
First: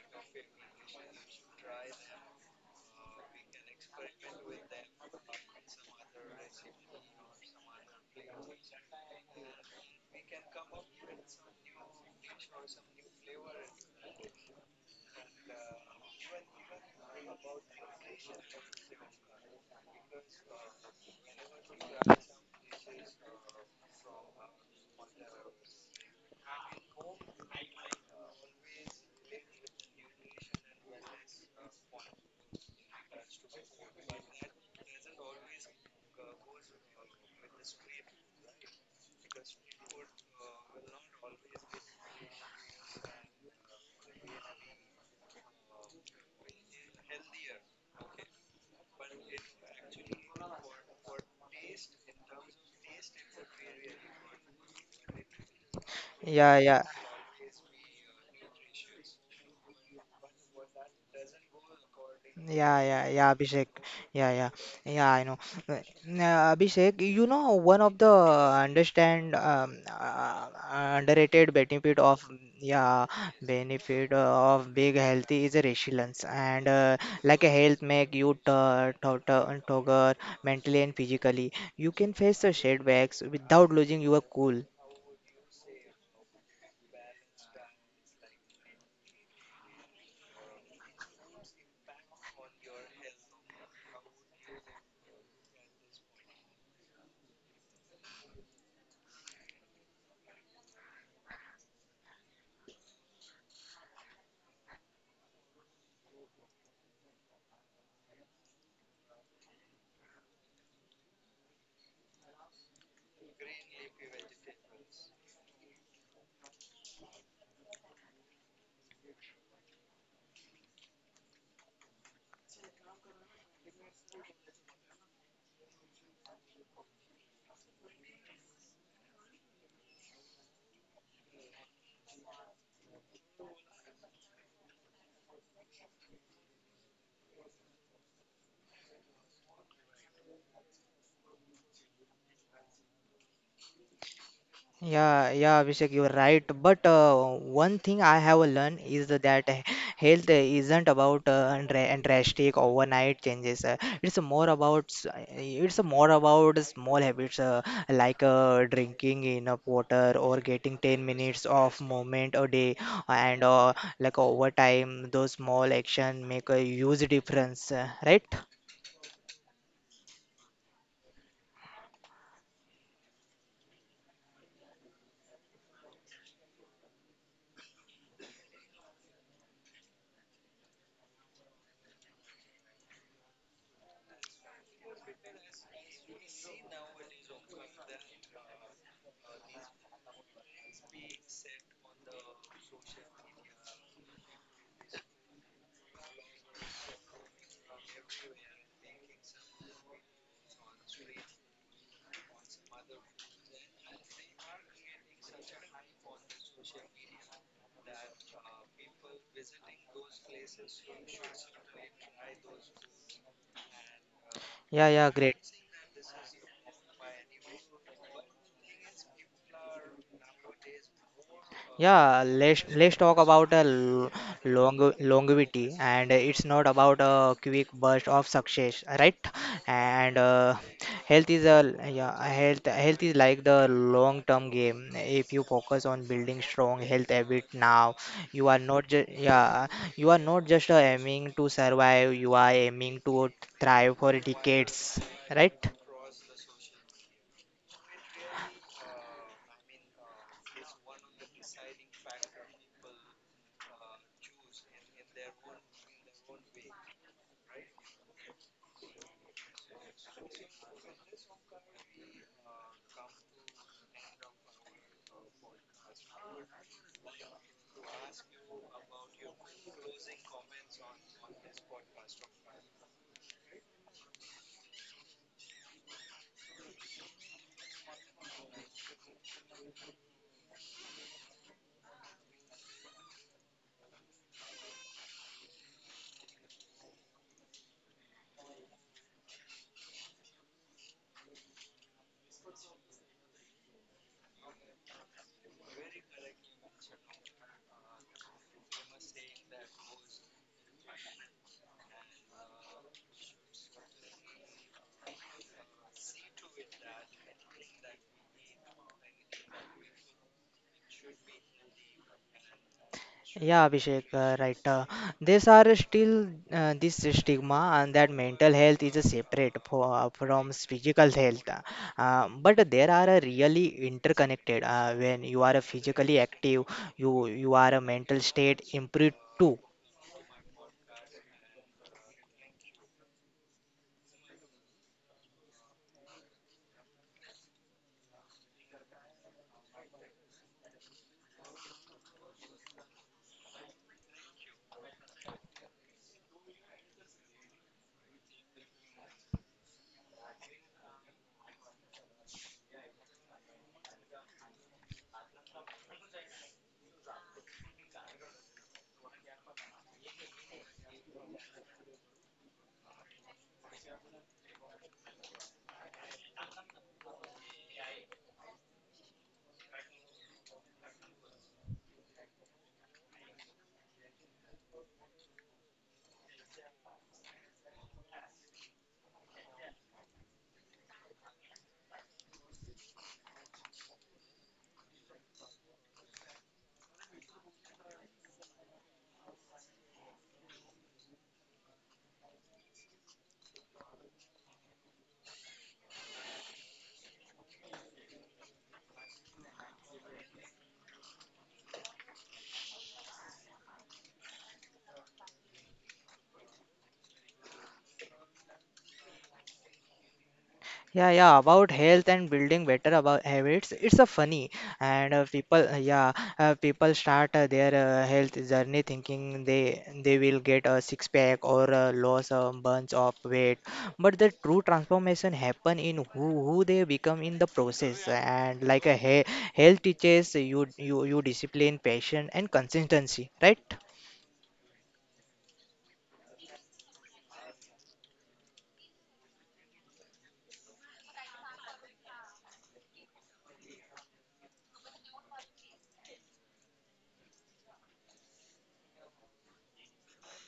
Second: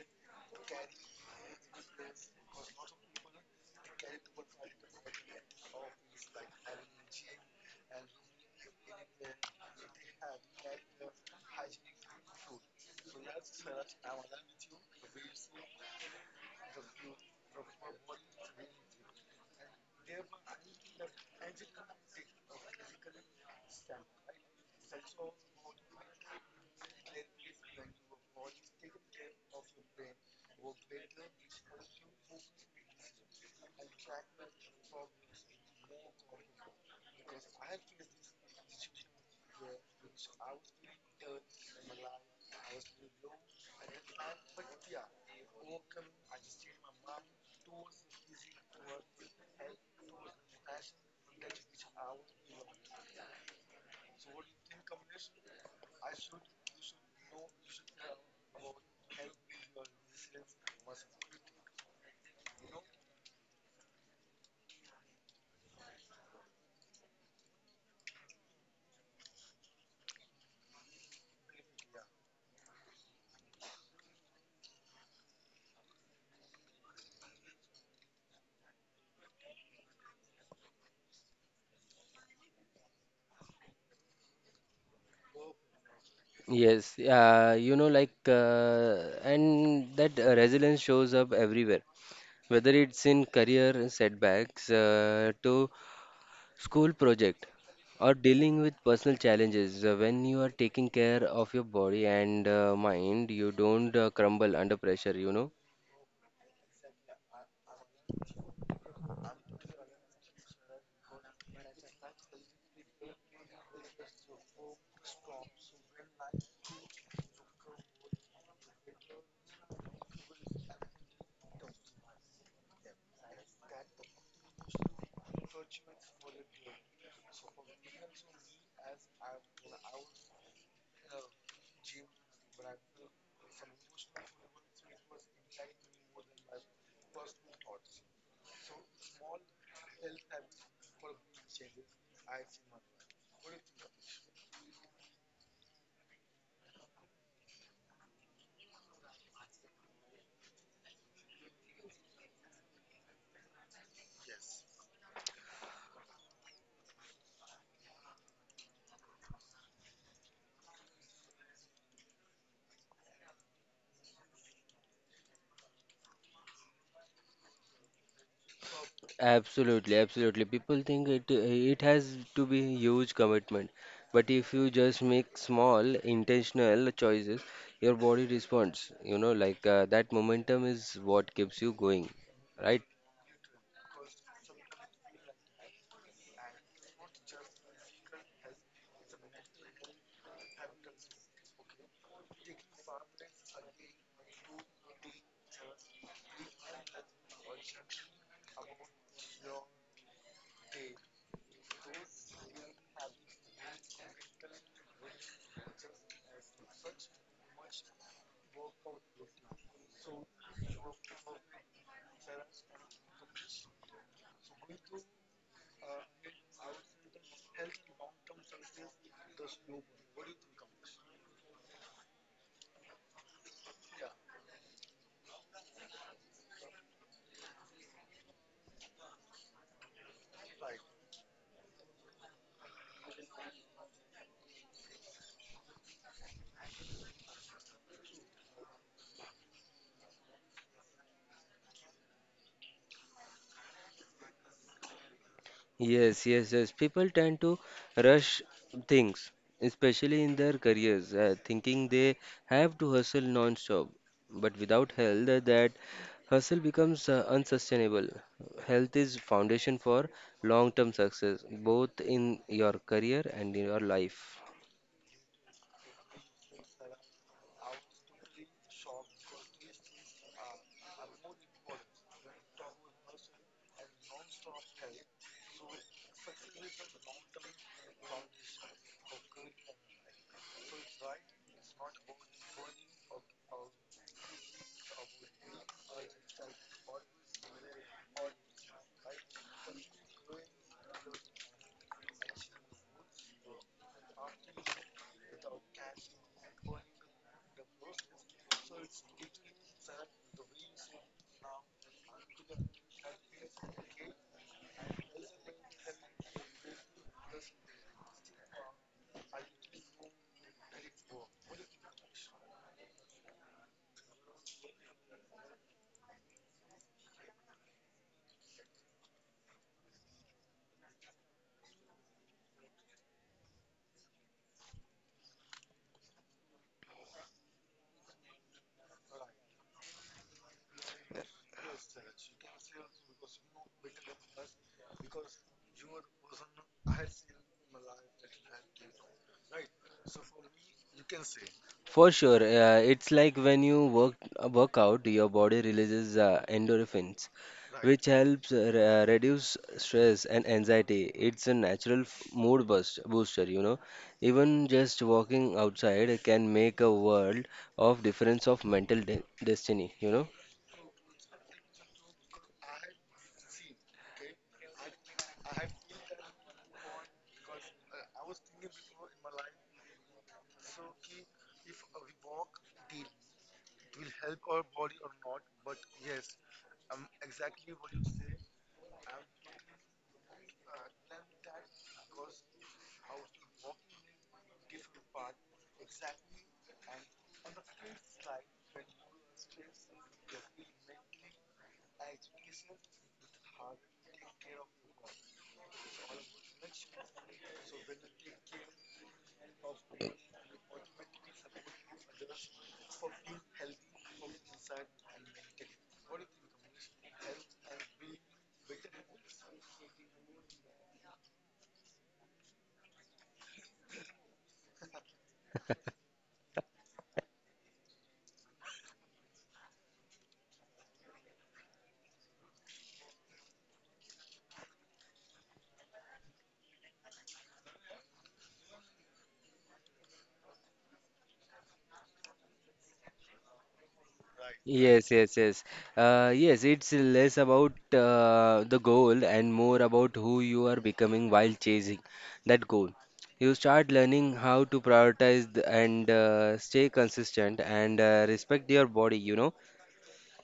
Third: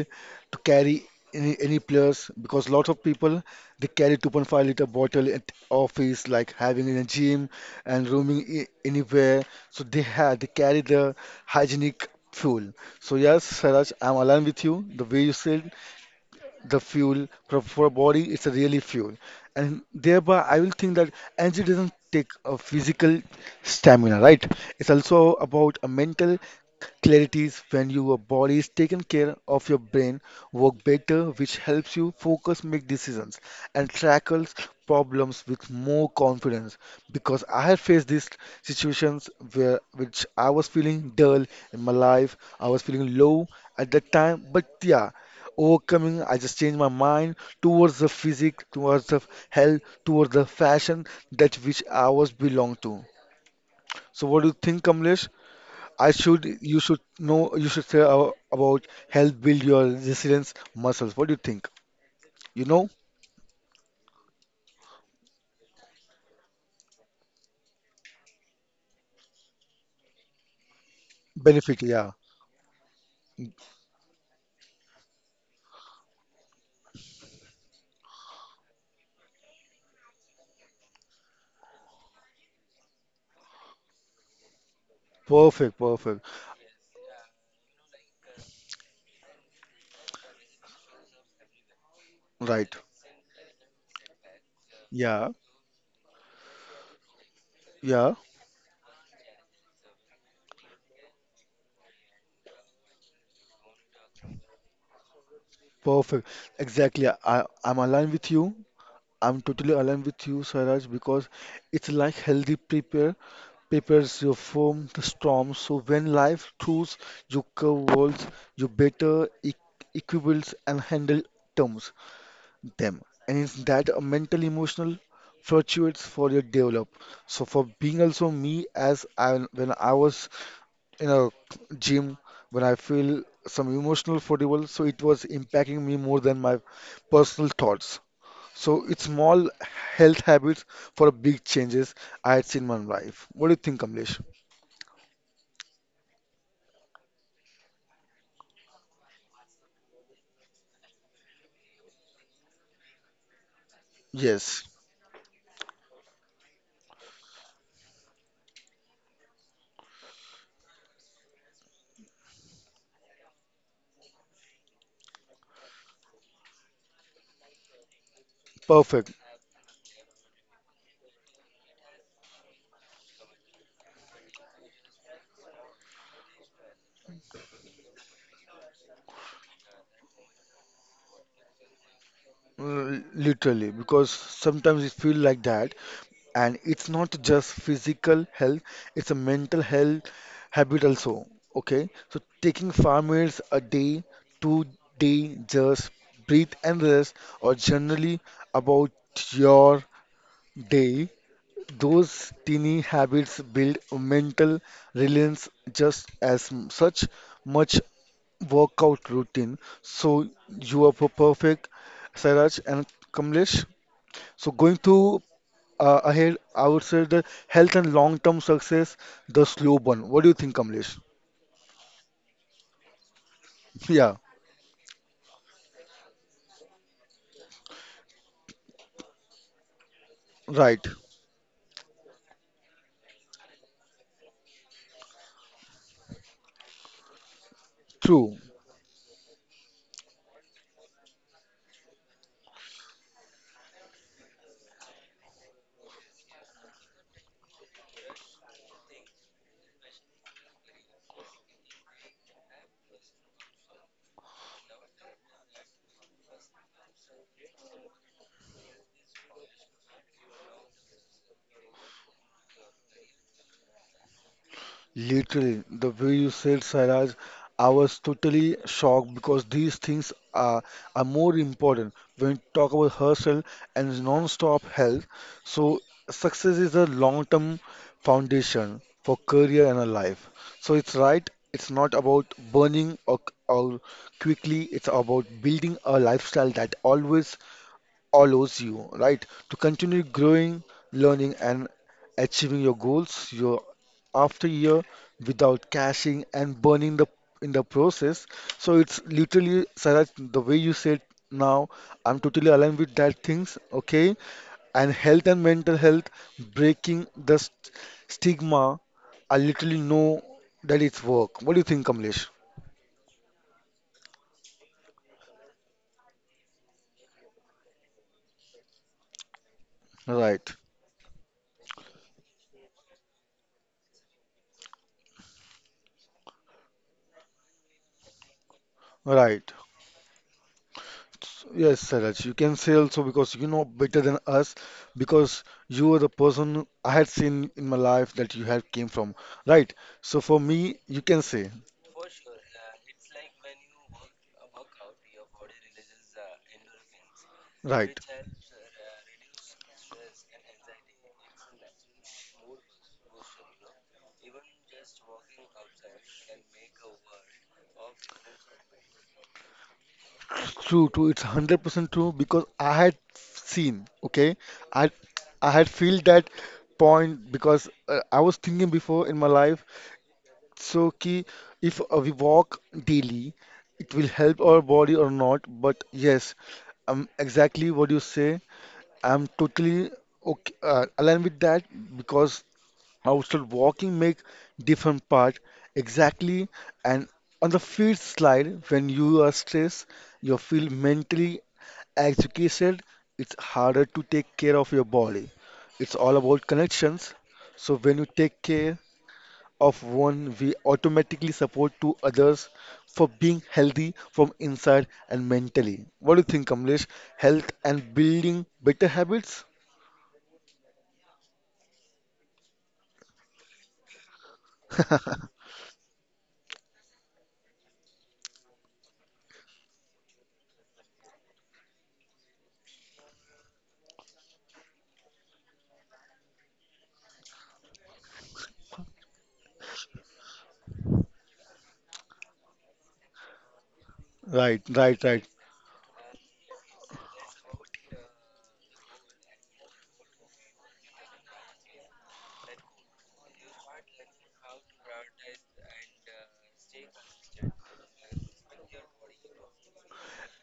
to carry any place because lots of people they carry 2.5-liter bottle at office like having in a gym and roaming anywhere. So they carry the hygienic fuel. So yes, Saraj, I'm aligned with you the way you said the fuel for a body, it's a really fuel. And thereby I will think that energy doesn't take a physical stamina, right? It's also about a mental clarities. When your body is taken care of, your brain work better, which helps you focus, make decisions, and tackles problems with more confidence. Because I have faced these situations where which I was feeling dull in my life, I was feeling low at that time. But yeah, overcoming, I just change my mind towards the physique, towards the health, towards the fashion that which I was belong to. So what do you think, Kamlesh? I should,
Yeah,
you
yeah.
should know, you should say about health build your resilience muscles. What do you think? You
Yeah,
know.
yeah, yeah, Abhishek. Yeah, yeah, yeah, I know. Uh, Abhishek, you know, one of the understand underrated
Benefit, yeah.
yeah benefit of big healthy is a resilience, and like a health make you tougher mentally and physically. You can face the setbacks without losing your cool.
Perfect, perfect.
Yes, you know, like, and that resilience shows up everywhere,
Right.
whether it's in career setbacks
Yeah,
to school project or
yeah.
dealing with personal challenges. When you are taking care of your body and mind, you don't crumble under pressure, you know.
Perfect, exactly. I'm aligned with you. I'm totally aligned with you, Swaraj, because it's like healthy prepares you from the storm. So when life throws you curveballs, you better equipped and handle terms them. And it's that a mental emotional fluctuates for your develop. So for being also me, as I, when I was in a gym, when I feel some emotional fatigue, so it was impacting me more than my personal thoughts. So it's small health habits for big changes I had seen in my life. What do you think, Kamlesh?
Yeah, yeah, Abhishek, you're right. But one thing I have learned is that health isn't about drastic overnight changes. Uh, It's more
Yes,
about s- uh, it's more about small habits, like drinking enough water or getting 10 minutes of movement a day, and like over time, those small action make a huge difference. Right?
perfect.
Absolutely, absolutely, people think it it has to be huge commitment, but if you just make small intentional choices your body responds, you know, that momentum is what keeps you going, right?
Literally, because sometimes it feel like that, and it's not just physical health, it's a mental health habit also. Okay, so taking 5 minutes a day, 2 day, just breathe and rest, or generally about your day. Those teeny habits build mental resilience just as such much workout routine. So you are perfect, Sairaj and Kamlesh. So going
Yeah, yeah,
to
great.
ahead, I would say the health and long-term success, the slow burn. What do you think, Kamlesh?
Yeah, let's talk about a
Yeah,
longevity, and it's not about a quick burst of success, right? And
right.
health is a yeah, health health is like the long-term game. If you focus on building strong health habit now,
True.
you are not just yeah, you are not just aiming to survive. You are aiming to thrive for decades, right?
Yes, yes, yes. People tend to rush things, especially in their careers, thinking they have to hustle non-stop. But without health, that hustle becomes unsustainable. Health is foundation for long-term success, both in your career and in your life.
Literally, the way you said, Sairaj, I was totally shocked because these things are more important when we talk about hustle and non-stop health. So success is a long-term foundation for career and a life. So it's right, it's not about burning or quickly, it's about building a lifestyle that always allows you, right, to continue growing, learning, and achieving your goals year after year without cashing and burning the in the process. So it's literally, Saraj, the way you said now, I'm totally aligned with that things, okay? And health and mental health, breaking the st stigma, I literally know that it's work. What do you think, Kamlesh?
Yeah, Abhishek, right. These are still this stigma and that mental health is a separate from
Right,
physical health. But there are a really interconnected. When you are physically active, you are a mental state improved
right.
too.
Yes, Saraj, you can say also because you know better than us, because you are the person I had seen in my life that you had came from, right? So for me, you can say,
For sure, it's like when you work out, your body releases endorphins,
right.
which helps reduce stress and anxiety. It's a natural mood booster, you know. Even just walking outside can make a world of difference of mental de destiny, you know.
True, true. It's 100% true because I had seen. Okay, I I had feel that point because I was thinking before in my life. So, ki if we walk daily, it will help our body or not. But yes, exactly what you say. I'm totally okay, aligned with that because outside walking make different part exactly. And on the fifth slide, when you are stressed, you feel mentally agitated. It's harder to take care of your body. It's all about connections. So when you take care of one, we automatically support to others for being healthy from inside and mentally. What do you think, Kamlesh? Health and building better habits?
Yeah, yeah, about health and building better about habits. It's a funny, and people start their health journey thinking they will get a six pack, or lose a bunch of weight, but the true transformation happen in who they become in the process. And like a he health teaches you discipline, passion, and consistency, right?
Right, right,
Yes,
right.
yes, yes. Yes, it's less about the goal and more about who you are becoming while chasing that goal. You start learning how to prioritize and stay consistent and respect your body, you know.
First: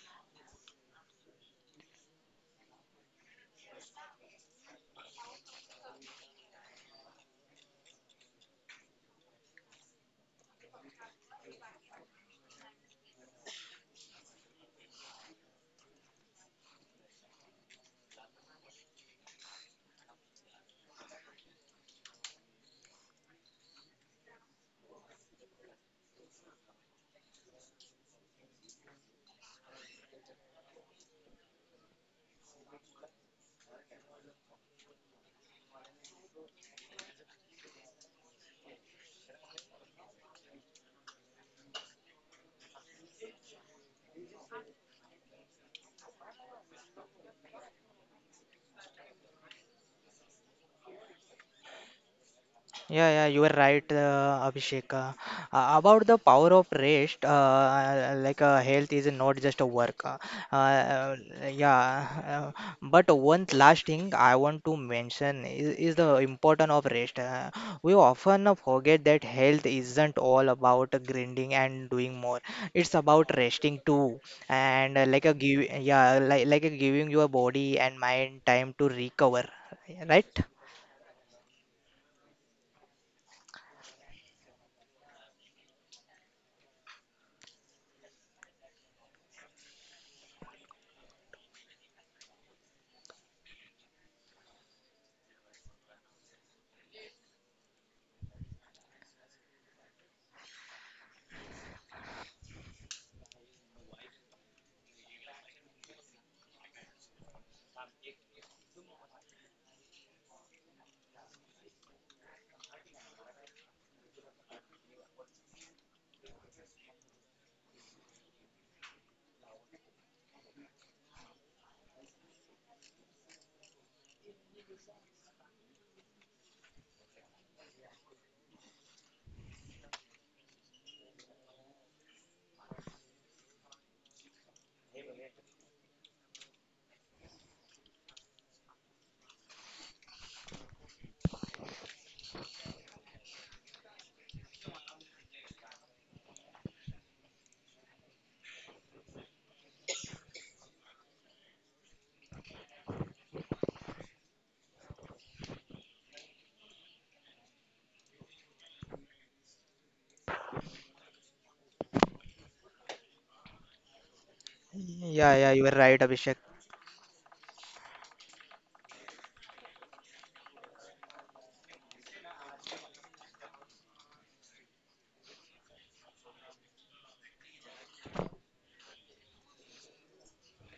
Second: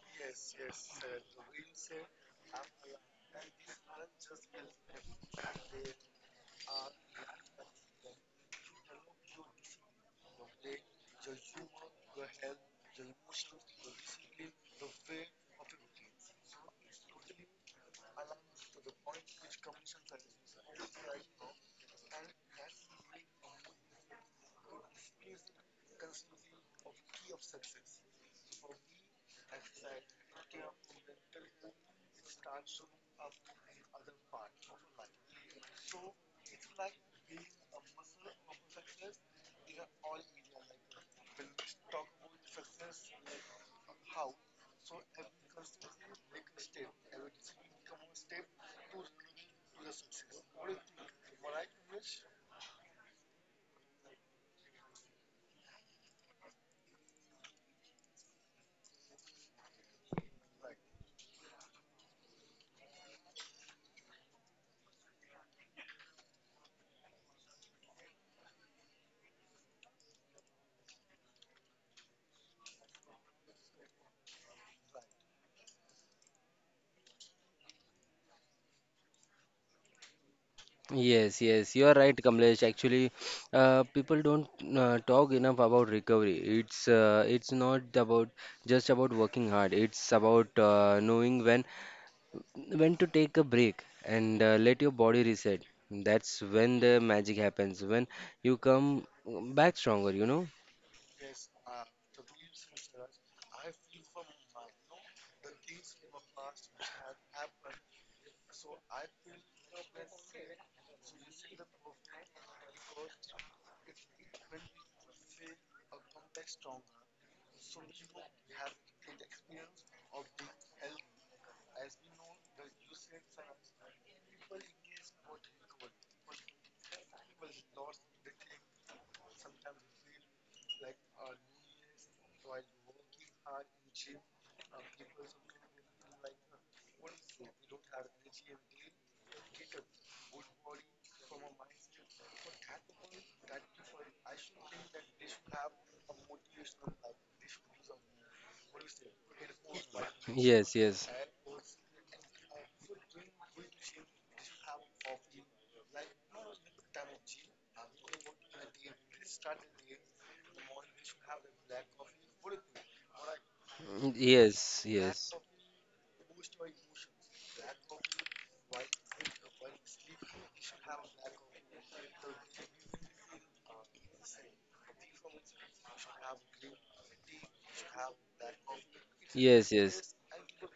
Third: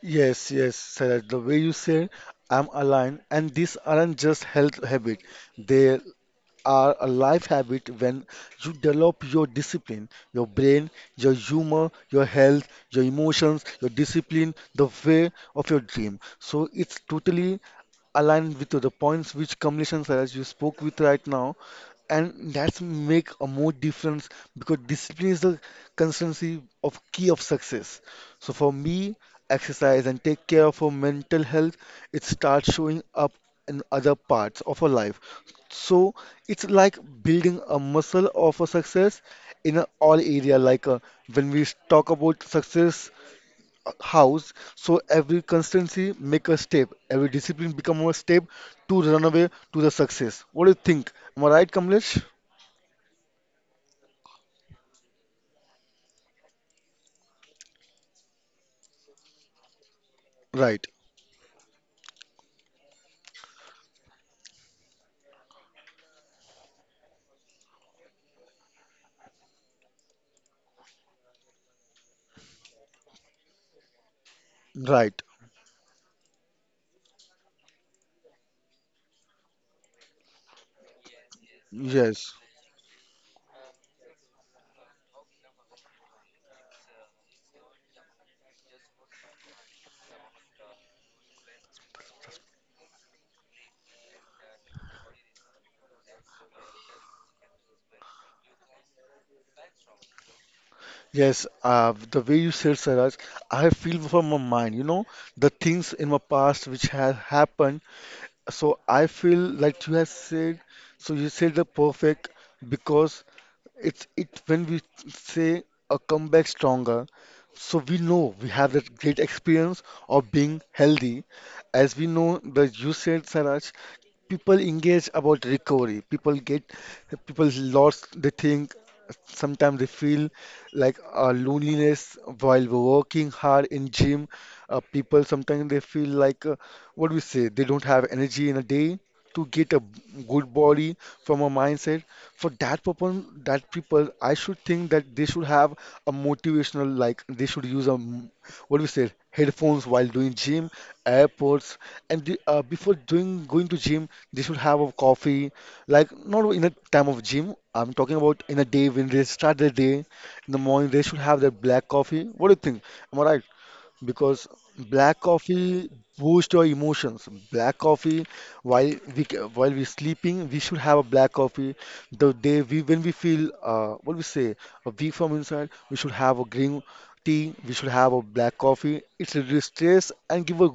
Yes, yes, Saraj. The way you said, I'm aligned, and these aren't just health habit. They are a life habit. When you develop your discipline, your brain, your humor, your health, your emotions, your discipline, the way of your dream. So it's totally aligned with the points which Kamlesh and as you spoke with right now, and that's make a more difference because discipline is the constancy of key of success. So for me, exercise and take care of our mental health, it starts showing up in other parts of our life. So it's like building a muscle of a success in a all area. Like when we talk about success, house, so every constancy make a step, every discipline become a step to run away to the success. What do you think? Am I right, Kamlesh?
Yeah, yeah, you are right, Abhishek. About the power of rest, health is not just a work.
Right,
Uh, yeah, uh, but one last thing I want to mention is the importance of rest. We often forget that health isn't all about grinding and doing more. It's about resting too, and
right.
like a give, yeah, like a giving your body and mind time to recover. Right?
Yes, yes, you are right,
Yes,
Kamlesh. Actually, people don't talk enough about recovery. It's not about just about working hard. It's about knowing when to take a break and let your body reset. That's when the magic happens, when you come back stronger, you know?
yes. The way you said, Saraj, I feel from my mind, you know, the things in my past which have happened. So I feel like you have said. So you said the perfect because it's it when we say a comeback stronger, so we know we have that great experience of being healthy. As we know that you said, Saraj, people engage about recovery, people get, people lost, they think, sometimes they feel like loneliness while working hard in gym. People sometimes they feel like what do we say, they don't have energy in a day to get a good body from a mindset. For that purpose, that people, I should think that they should have a motivational, like they should use a what do we say, headphones while doing gym,
Yes, yes.
airports. And the, before doing going to gym, they should have a coffee, like not in a time of gym. I'm talking about in a day when they start their day in the morning. They should have their black coffee. What do you think? Am I right? Because
Yes,
black
Yeah,
yes,
yeah, you are
coffee
right, Abhishek.
boosts your emotions. Black coffee, while we while we're sleeping, we should have a black coffee. The day we, when we feel what we say a weak from inside, we should have a green tea. We should have a black coffee. It reduces
yes,
stress
yes.
and give a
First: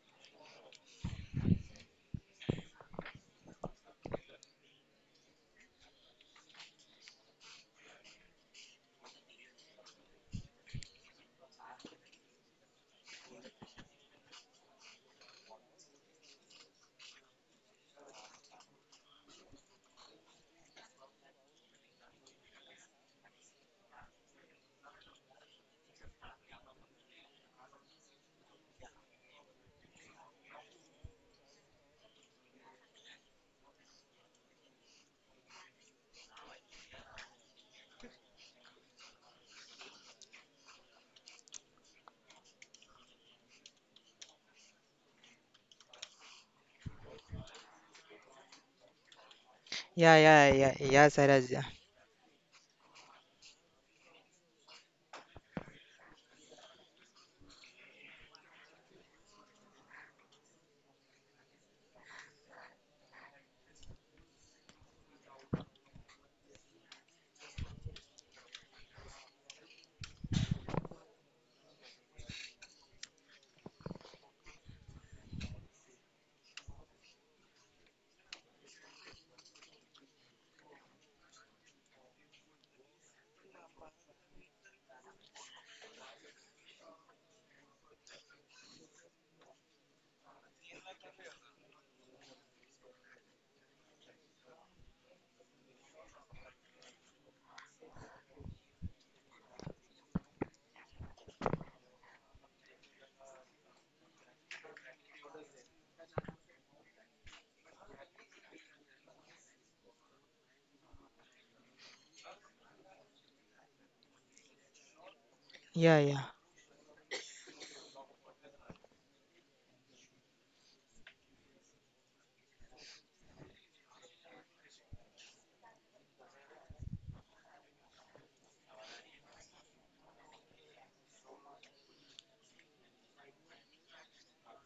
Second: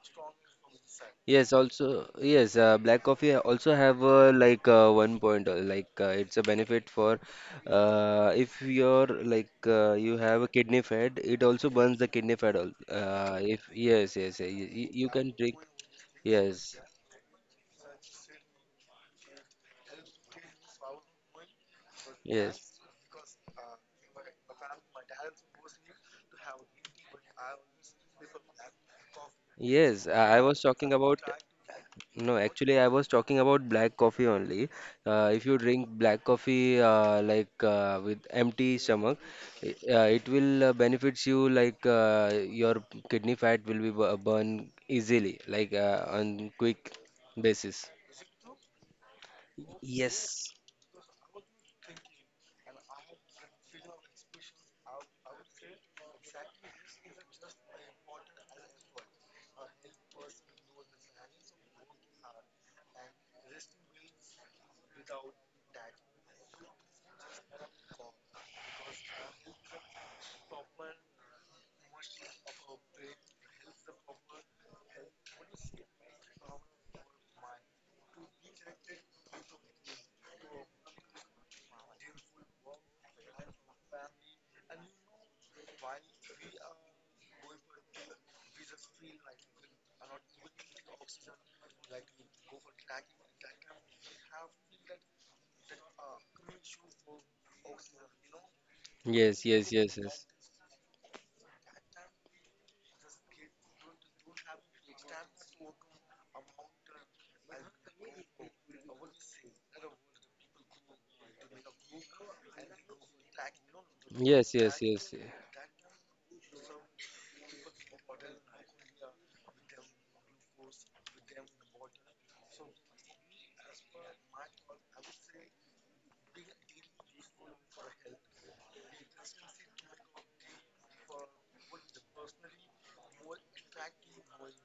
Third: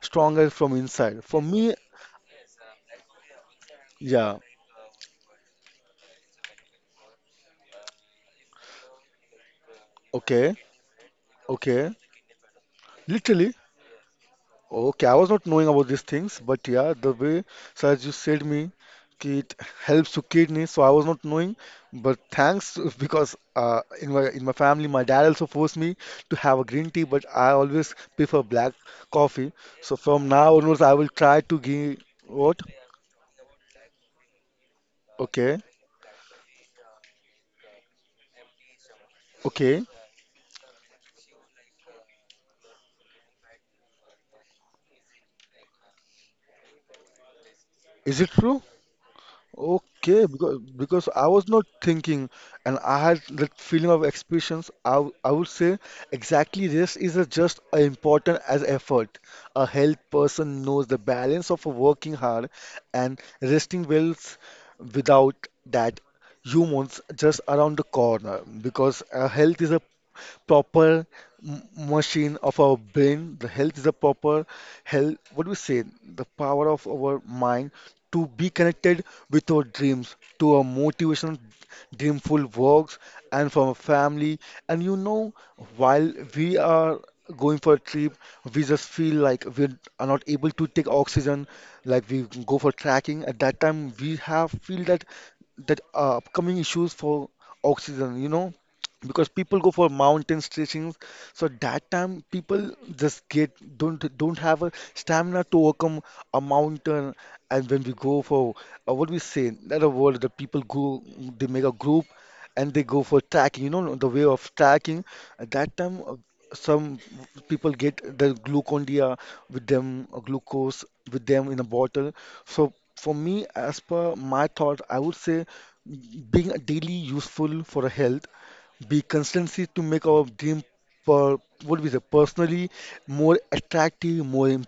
stronger from inside. For
Yes,
me,
also, yes, black coffee also have
yeah,
one point, it's a benefit for if you're you have a
okay.
kidney fat, it also
Okay,
burns the kidney fat.
literally.
If yes, yes, yes, you,
Okay,
you
I was
can
not
drink.
knowing about these things, but
Yes,
yeah, the way, so as you said me, ki it helps to kidney, so I was not knowing. But thanks
yes,
to- because in my family, my dad also forced me to have a green tea, but I always prefer black coffee. So
yes.
from
I
now
was
onwards,
talking
I will
about.
try to give
No,
what?
actually, I was talking about black coffee only. If you
Okay,
drink black coffee with empty stomach,
okay.
it will benefits you your kidney fat will be burn easily, on quick basis.
Is it true?
Yeah,
Okay,
Yes.
yeah,
because
yeah, yeah,
because I was
Saraj. Yeah,
not thinking, and I had that feeling of expectations. I would say exactly this is a just as important as effort. A health person knows the balance of working hard and resting well. Without that, humans just around the corner. Because health is a proper m- machine of our brain. The health is a proper health. What do we say? The power of our mind to be connected with our dreams, to our motivational, dreamful works, and from our family. And you know, while we are going for a trip, we just feel like we are not able to take oxygen. Like we go for trekking. At that time, we have feel that upcoming issues for oxygen. You know, because
Yes,
people go
yes,
for
yes, yes,
mountain stretching, so that time people just get don't have a stamina to overcome a mountain. And when we go for what we say that a word that people go, they make a group and they go for tracking, you know, the way of
yes, yes,
tracking.
yes.
At that
yeah,
time,
yeah.
some people get the glucondia with them or glucose with them in a bottle. So for me, as per my thought, I would say being daily useful for a health, be consistency to make our dream per, what we say personally more attractive, more im,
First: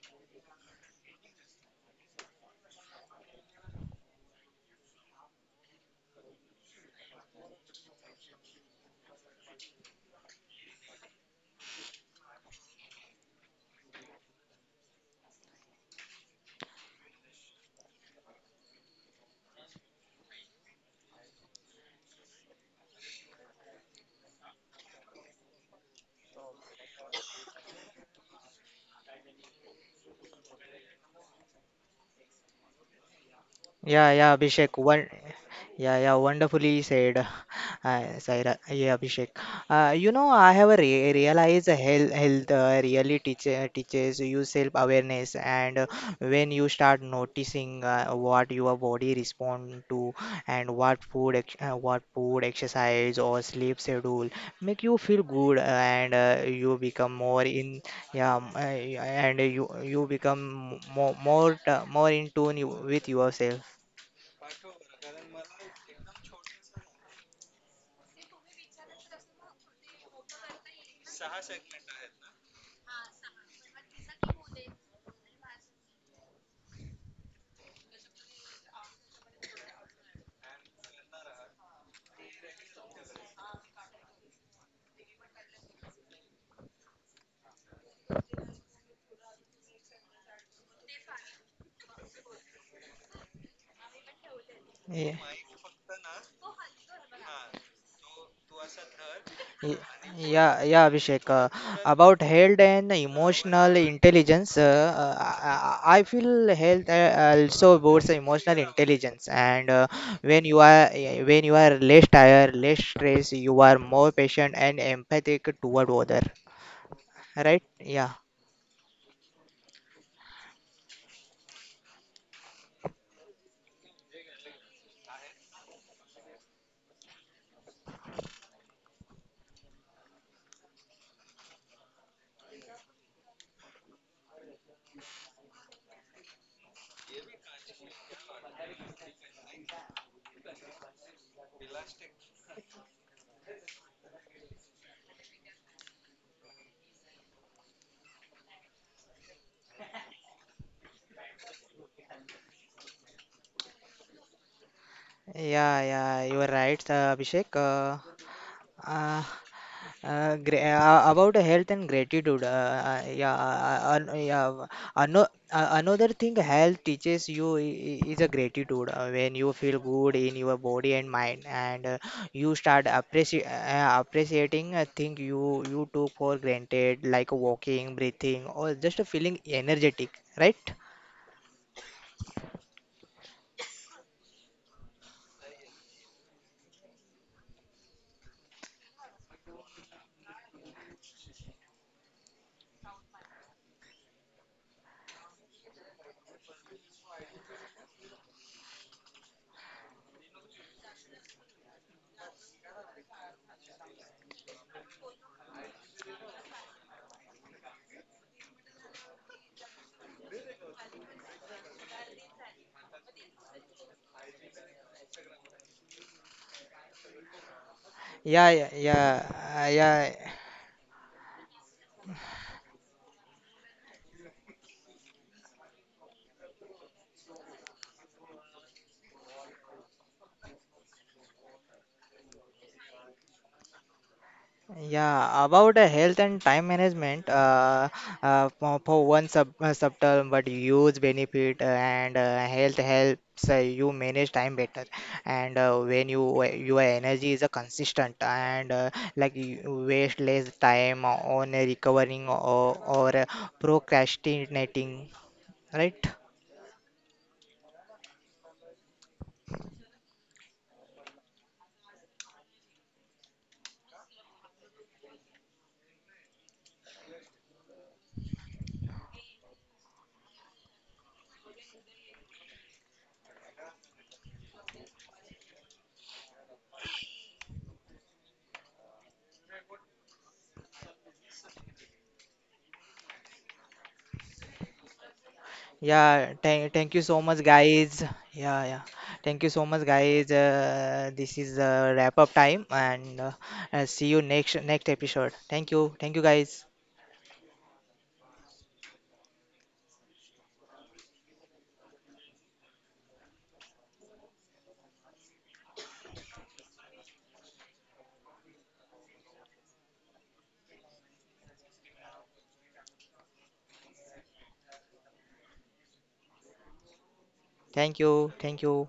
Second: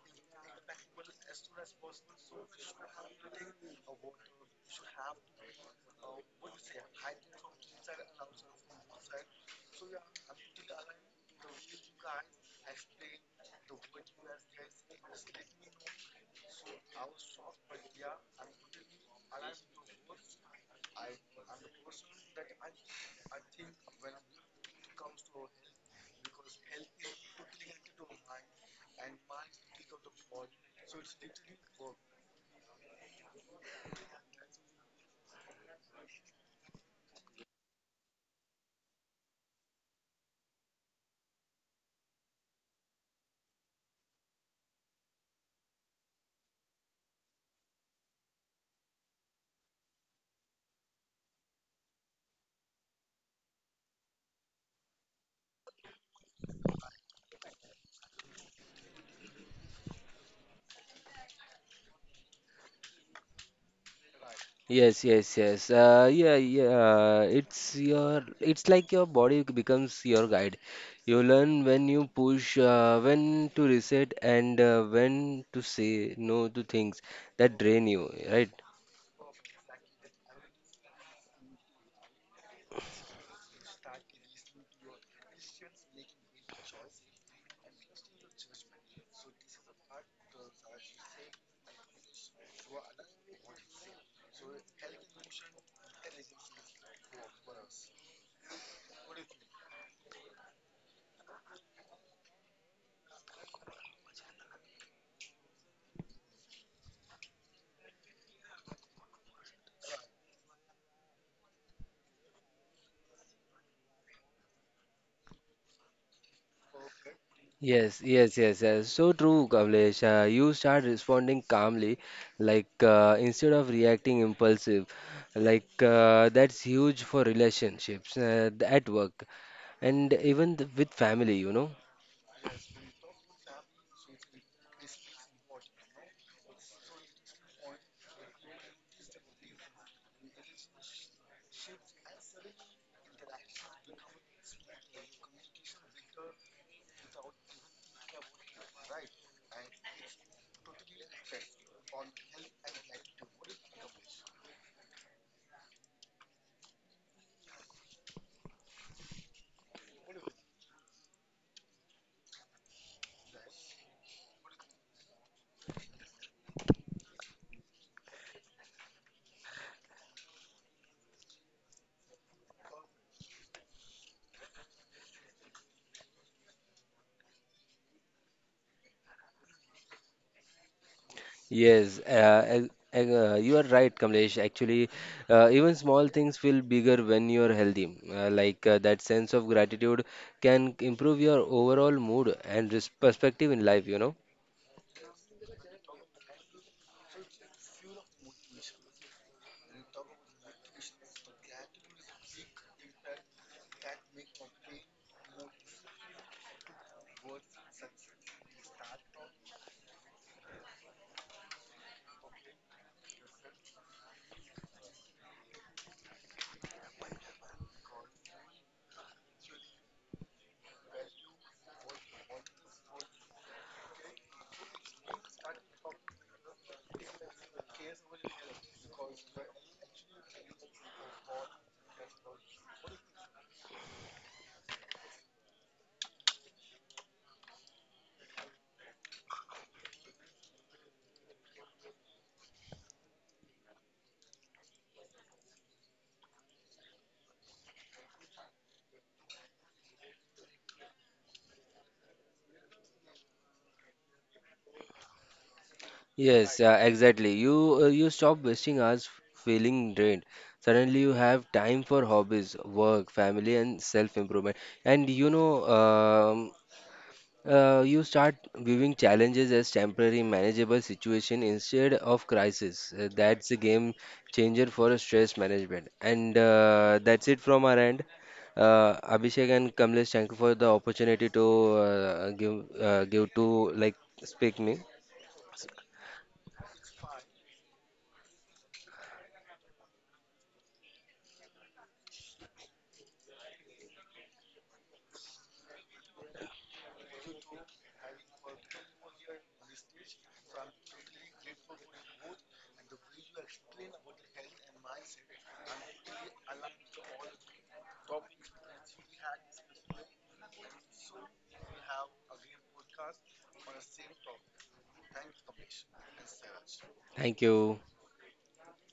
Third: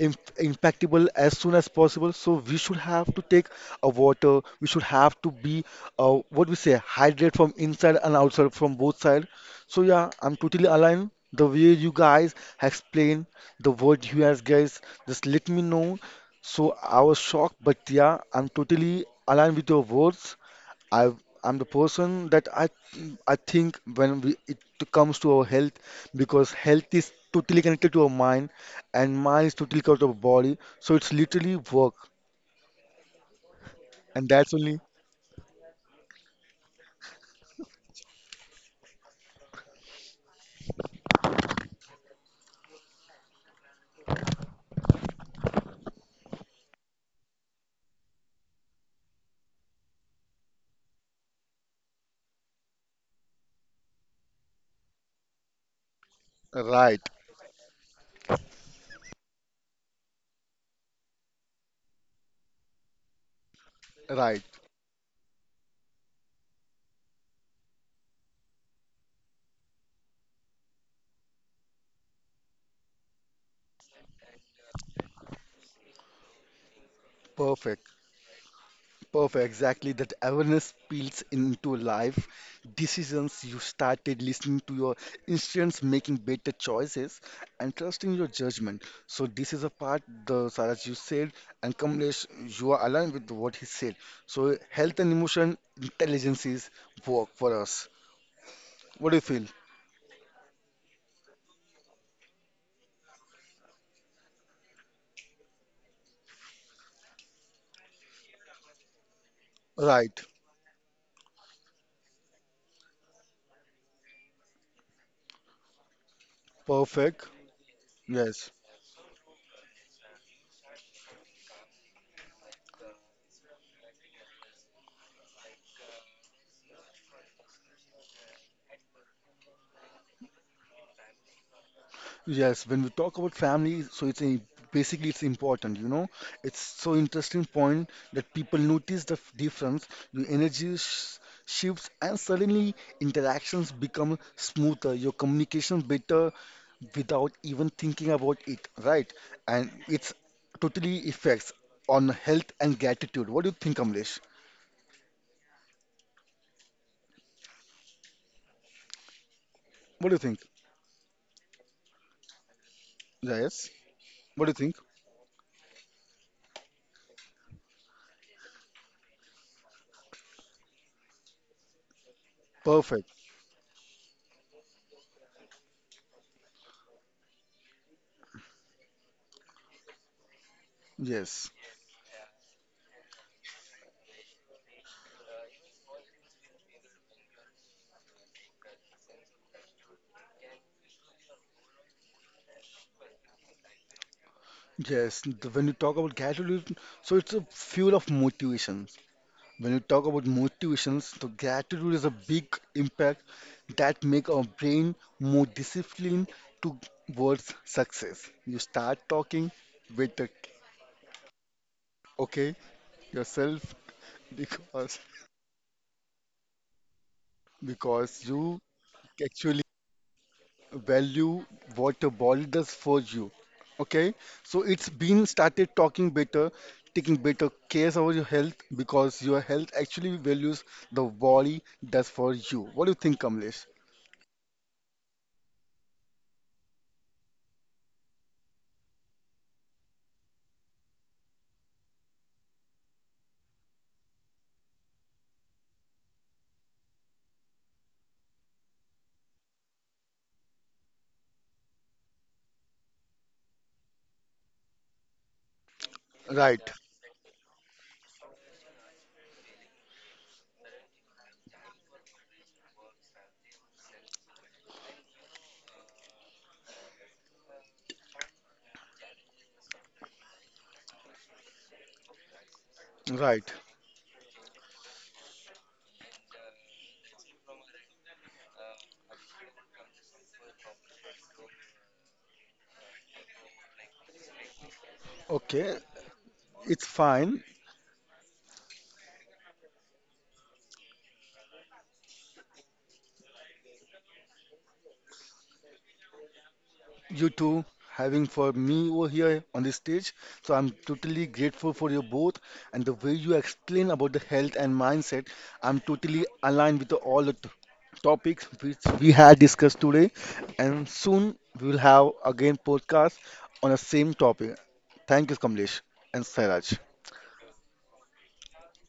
impactable as soon as possible. So we should have to take a water, we should have to be what we say hydrate from inside and outside, from both sides. So yeah, I'm totally aligned the way you guys explain the word you guys just let me know. So I was shocked, but yeah, I'm totally aligned with your words. I I'm the person that I think when we, it comes to our health, because health is totally connected to our mind and mind is totally connected to our body, so it's literally work,
Yeah,
and
yeah,
that's
Abhishek.
only
Wonderfully said, Saira. Yeah, Abhishek. You know, I have a re realized health really teaches you self-awareness, and when you start noticing what your body respond to, and what food, exercise, or sleep schedule make you feel good. And you
right,
become more and you become more in tune with yourself.
right.
Yes, yes, yes. Yeah. It's it's like your body becomes your guide. You learn when you push, when to reset, and when to say no to things that drain
Perfect.
you, right?
Perfect, exactly. That awareness spills into life decisions. You started listening to your instincts, making better choices, and trusting your judgment. So this is a part, the Saraj you said, and Kamlesh, you are aligned with what he said. So health and
Yeah,
emotion intelligences work for us. What do you feel?
y- yeah, yeah, Abhishek. About health and emotional intelligence, I feel health also boosts emotional intelligence. And uh,
Right.
when you are eh, when you are less tired, less stressed, you are more patient and empathic toward other.
Perfect.
Right?
Yes,
Yeah,
yes,
Yes.
yes, yes. So true, Kamlesh. You start responding calmly, instead of reacting impulsive, that's huge for relationships at work and even with family, you know.
Yes, when we talk about family, so it's a, basically it's important, you know. It's so interesting point that people notice the difference, your energy sh shifts, and suddenly interactions become smoother, your communication better without even thinking about it, right? And it's totally effects on health and gratitude. What do you think, Kamlesh?
yeah, yeah. You are right, Abhishek. Uh,
What do you think?
About health and gratitude,
Yes. What do you think?
Another thing health teaches you is a gratitude. When you feel good in your body and mind, and you start
Perfect.
appreciating a thing you took for granted, like walking, breathing, or just feeling energetic, right?
Yes.
Yes, you are right, Kamlesh. Actually, even small things feel bigger when you're healthy. That sense of gratitude can improve your overall mood and perspective in life, you know.
Yes. The- When you talk about gratitude, so it's a fuel of motivation. When you talk about motivations, the gratitude is a big impact that make our brain more disciplined towards success. You start talking with the okay yourself, because because
Yeah,
you
yeah, yeah,
actually
yeah.
value what your body does for you. Okay, so it's been started talking better, taking better care of your health because your health actually values the body does for you. What do you think, Kamlesh?
Yeah, about the health and time management, for one subtle but huge benefit, and health helps you manage time better. And when you your energy is consistent, and like you waste less time on recovering, or procrastinating, right?
Yes,
Right.
exactly. You stop wasting hours feeling drained. Suddenly, you have time for hobbies, work, family, and self-improvement. And you know, um you start viewing challenges as temporary, manageable situation instead of crisis. That's
Right.
a game changer for stress management. And that's it from our end. Abhishek and Kamlesh, thank you for the opportunity to give to like speak me.
Okay.
Yeah,
It's
thank you so much,
fine.
guys. Yeah, yeah. Thank you so much, guys. This is wrap up time, and see you next episode. Thank you, guys.
You two having for me over here on this stage. So I'm totally grateful for you both and the way you explain about the health and mindset. I'm totally aligned with the, all the topics which we had discussed today. And soon we will have again podcast on the same topic. Thank you, Kamlesh and Sairaj.
Thank you.
Thank you, thank you.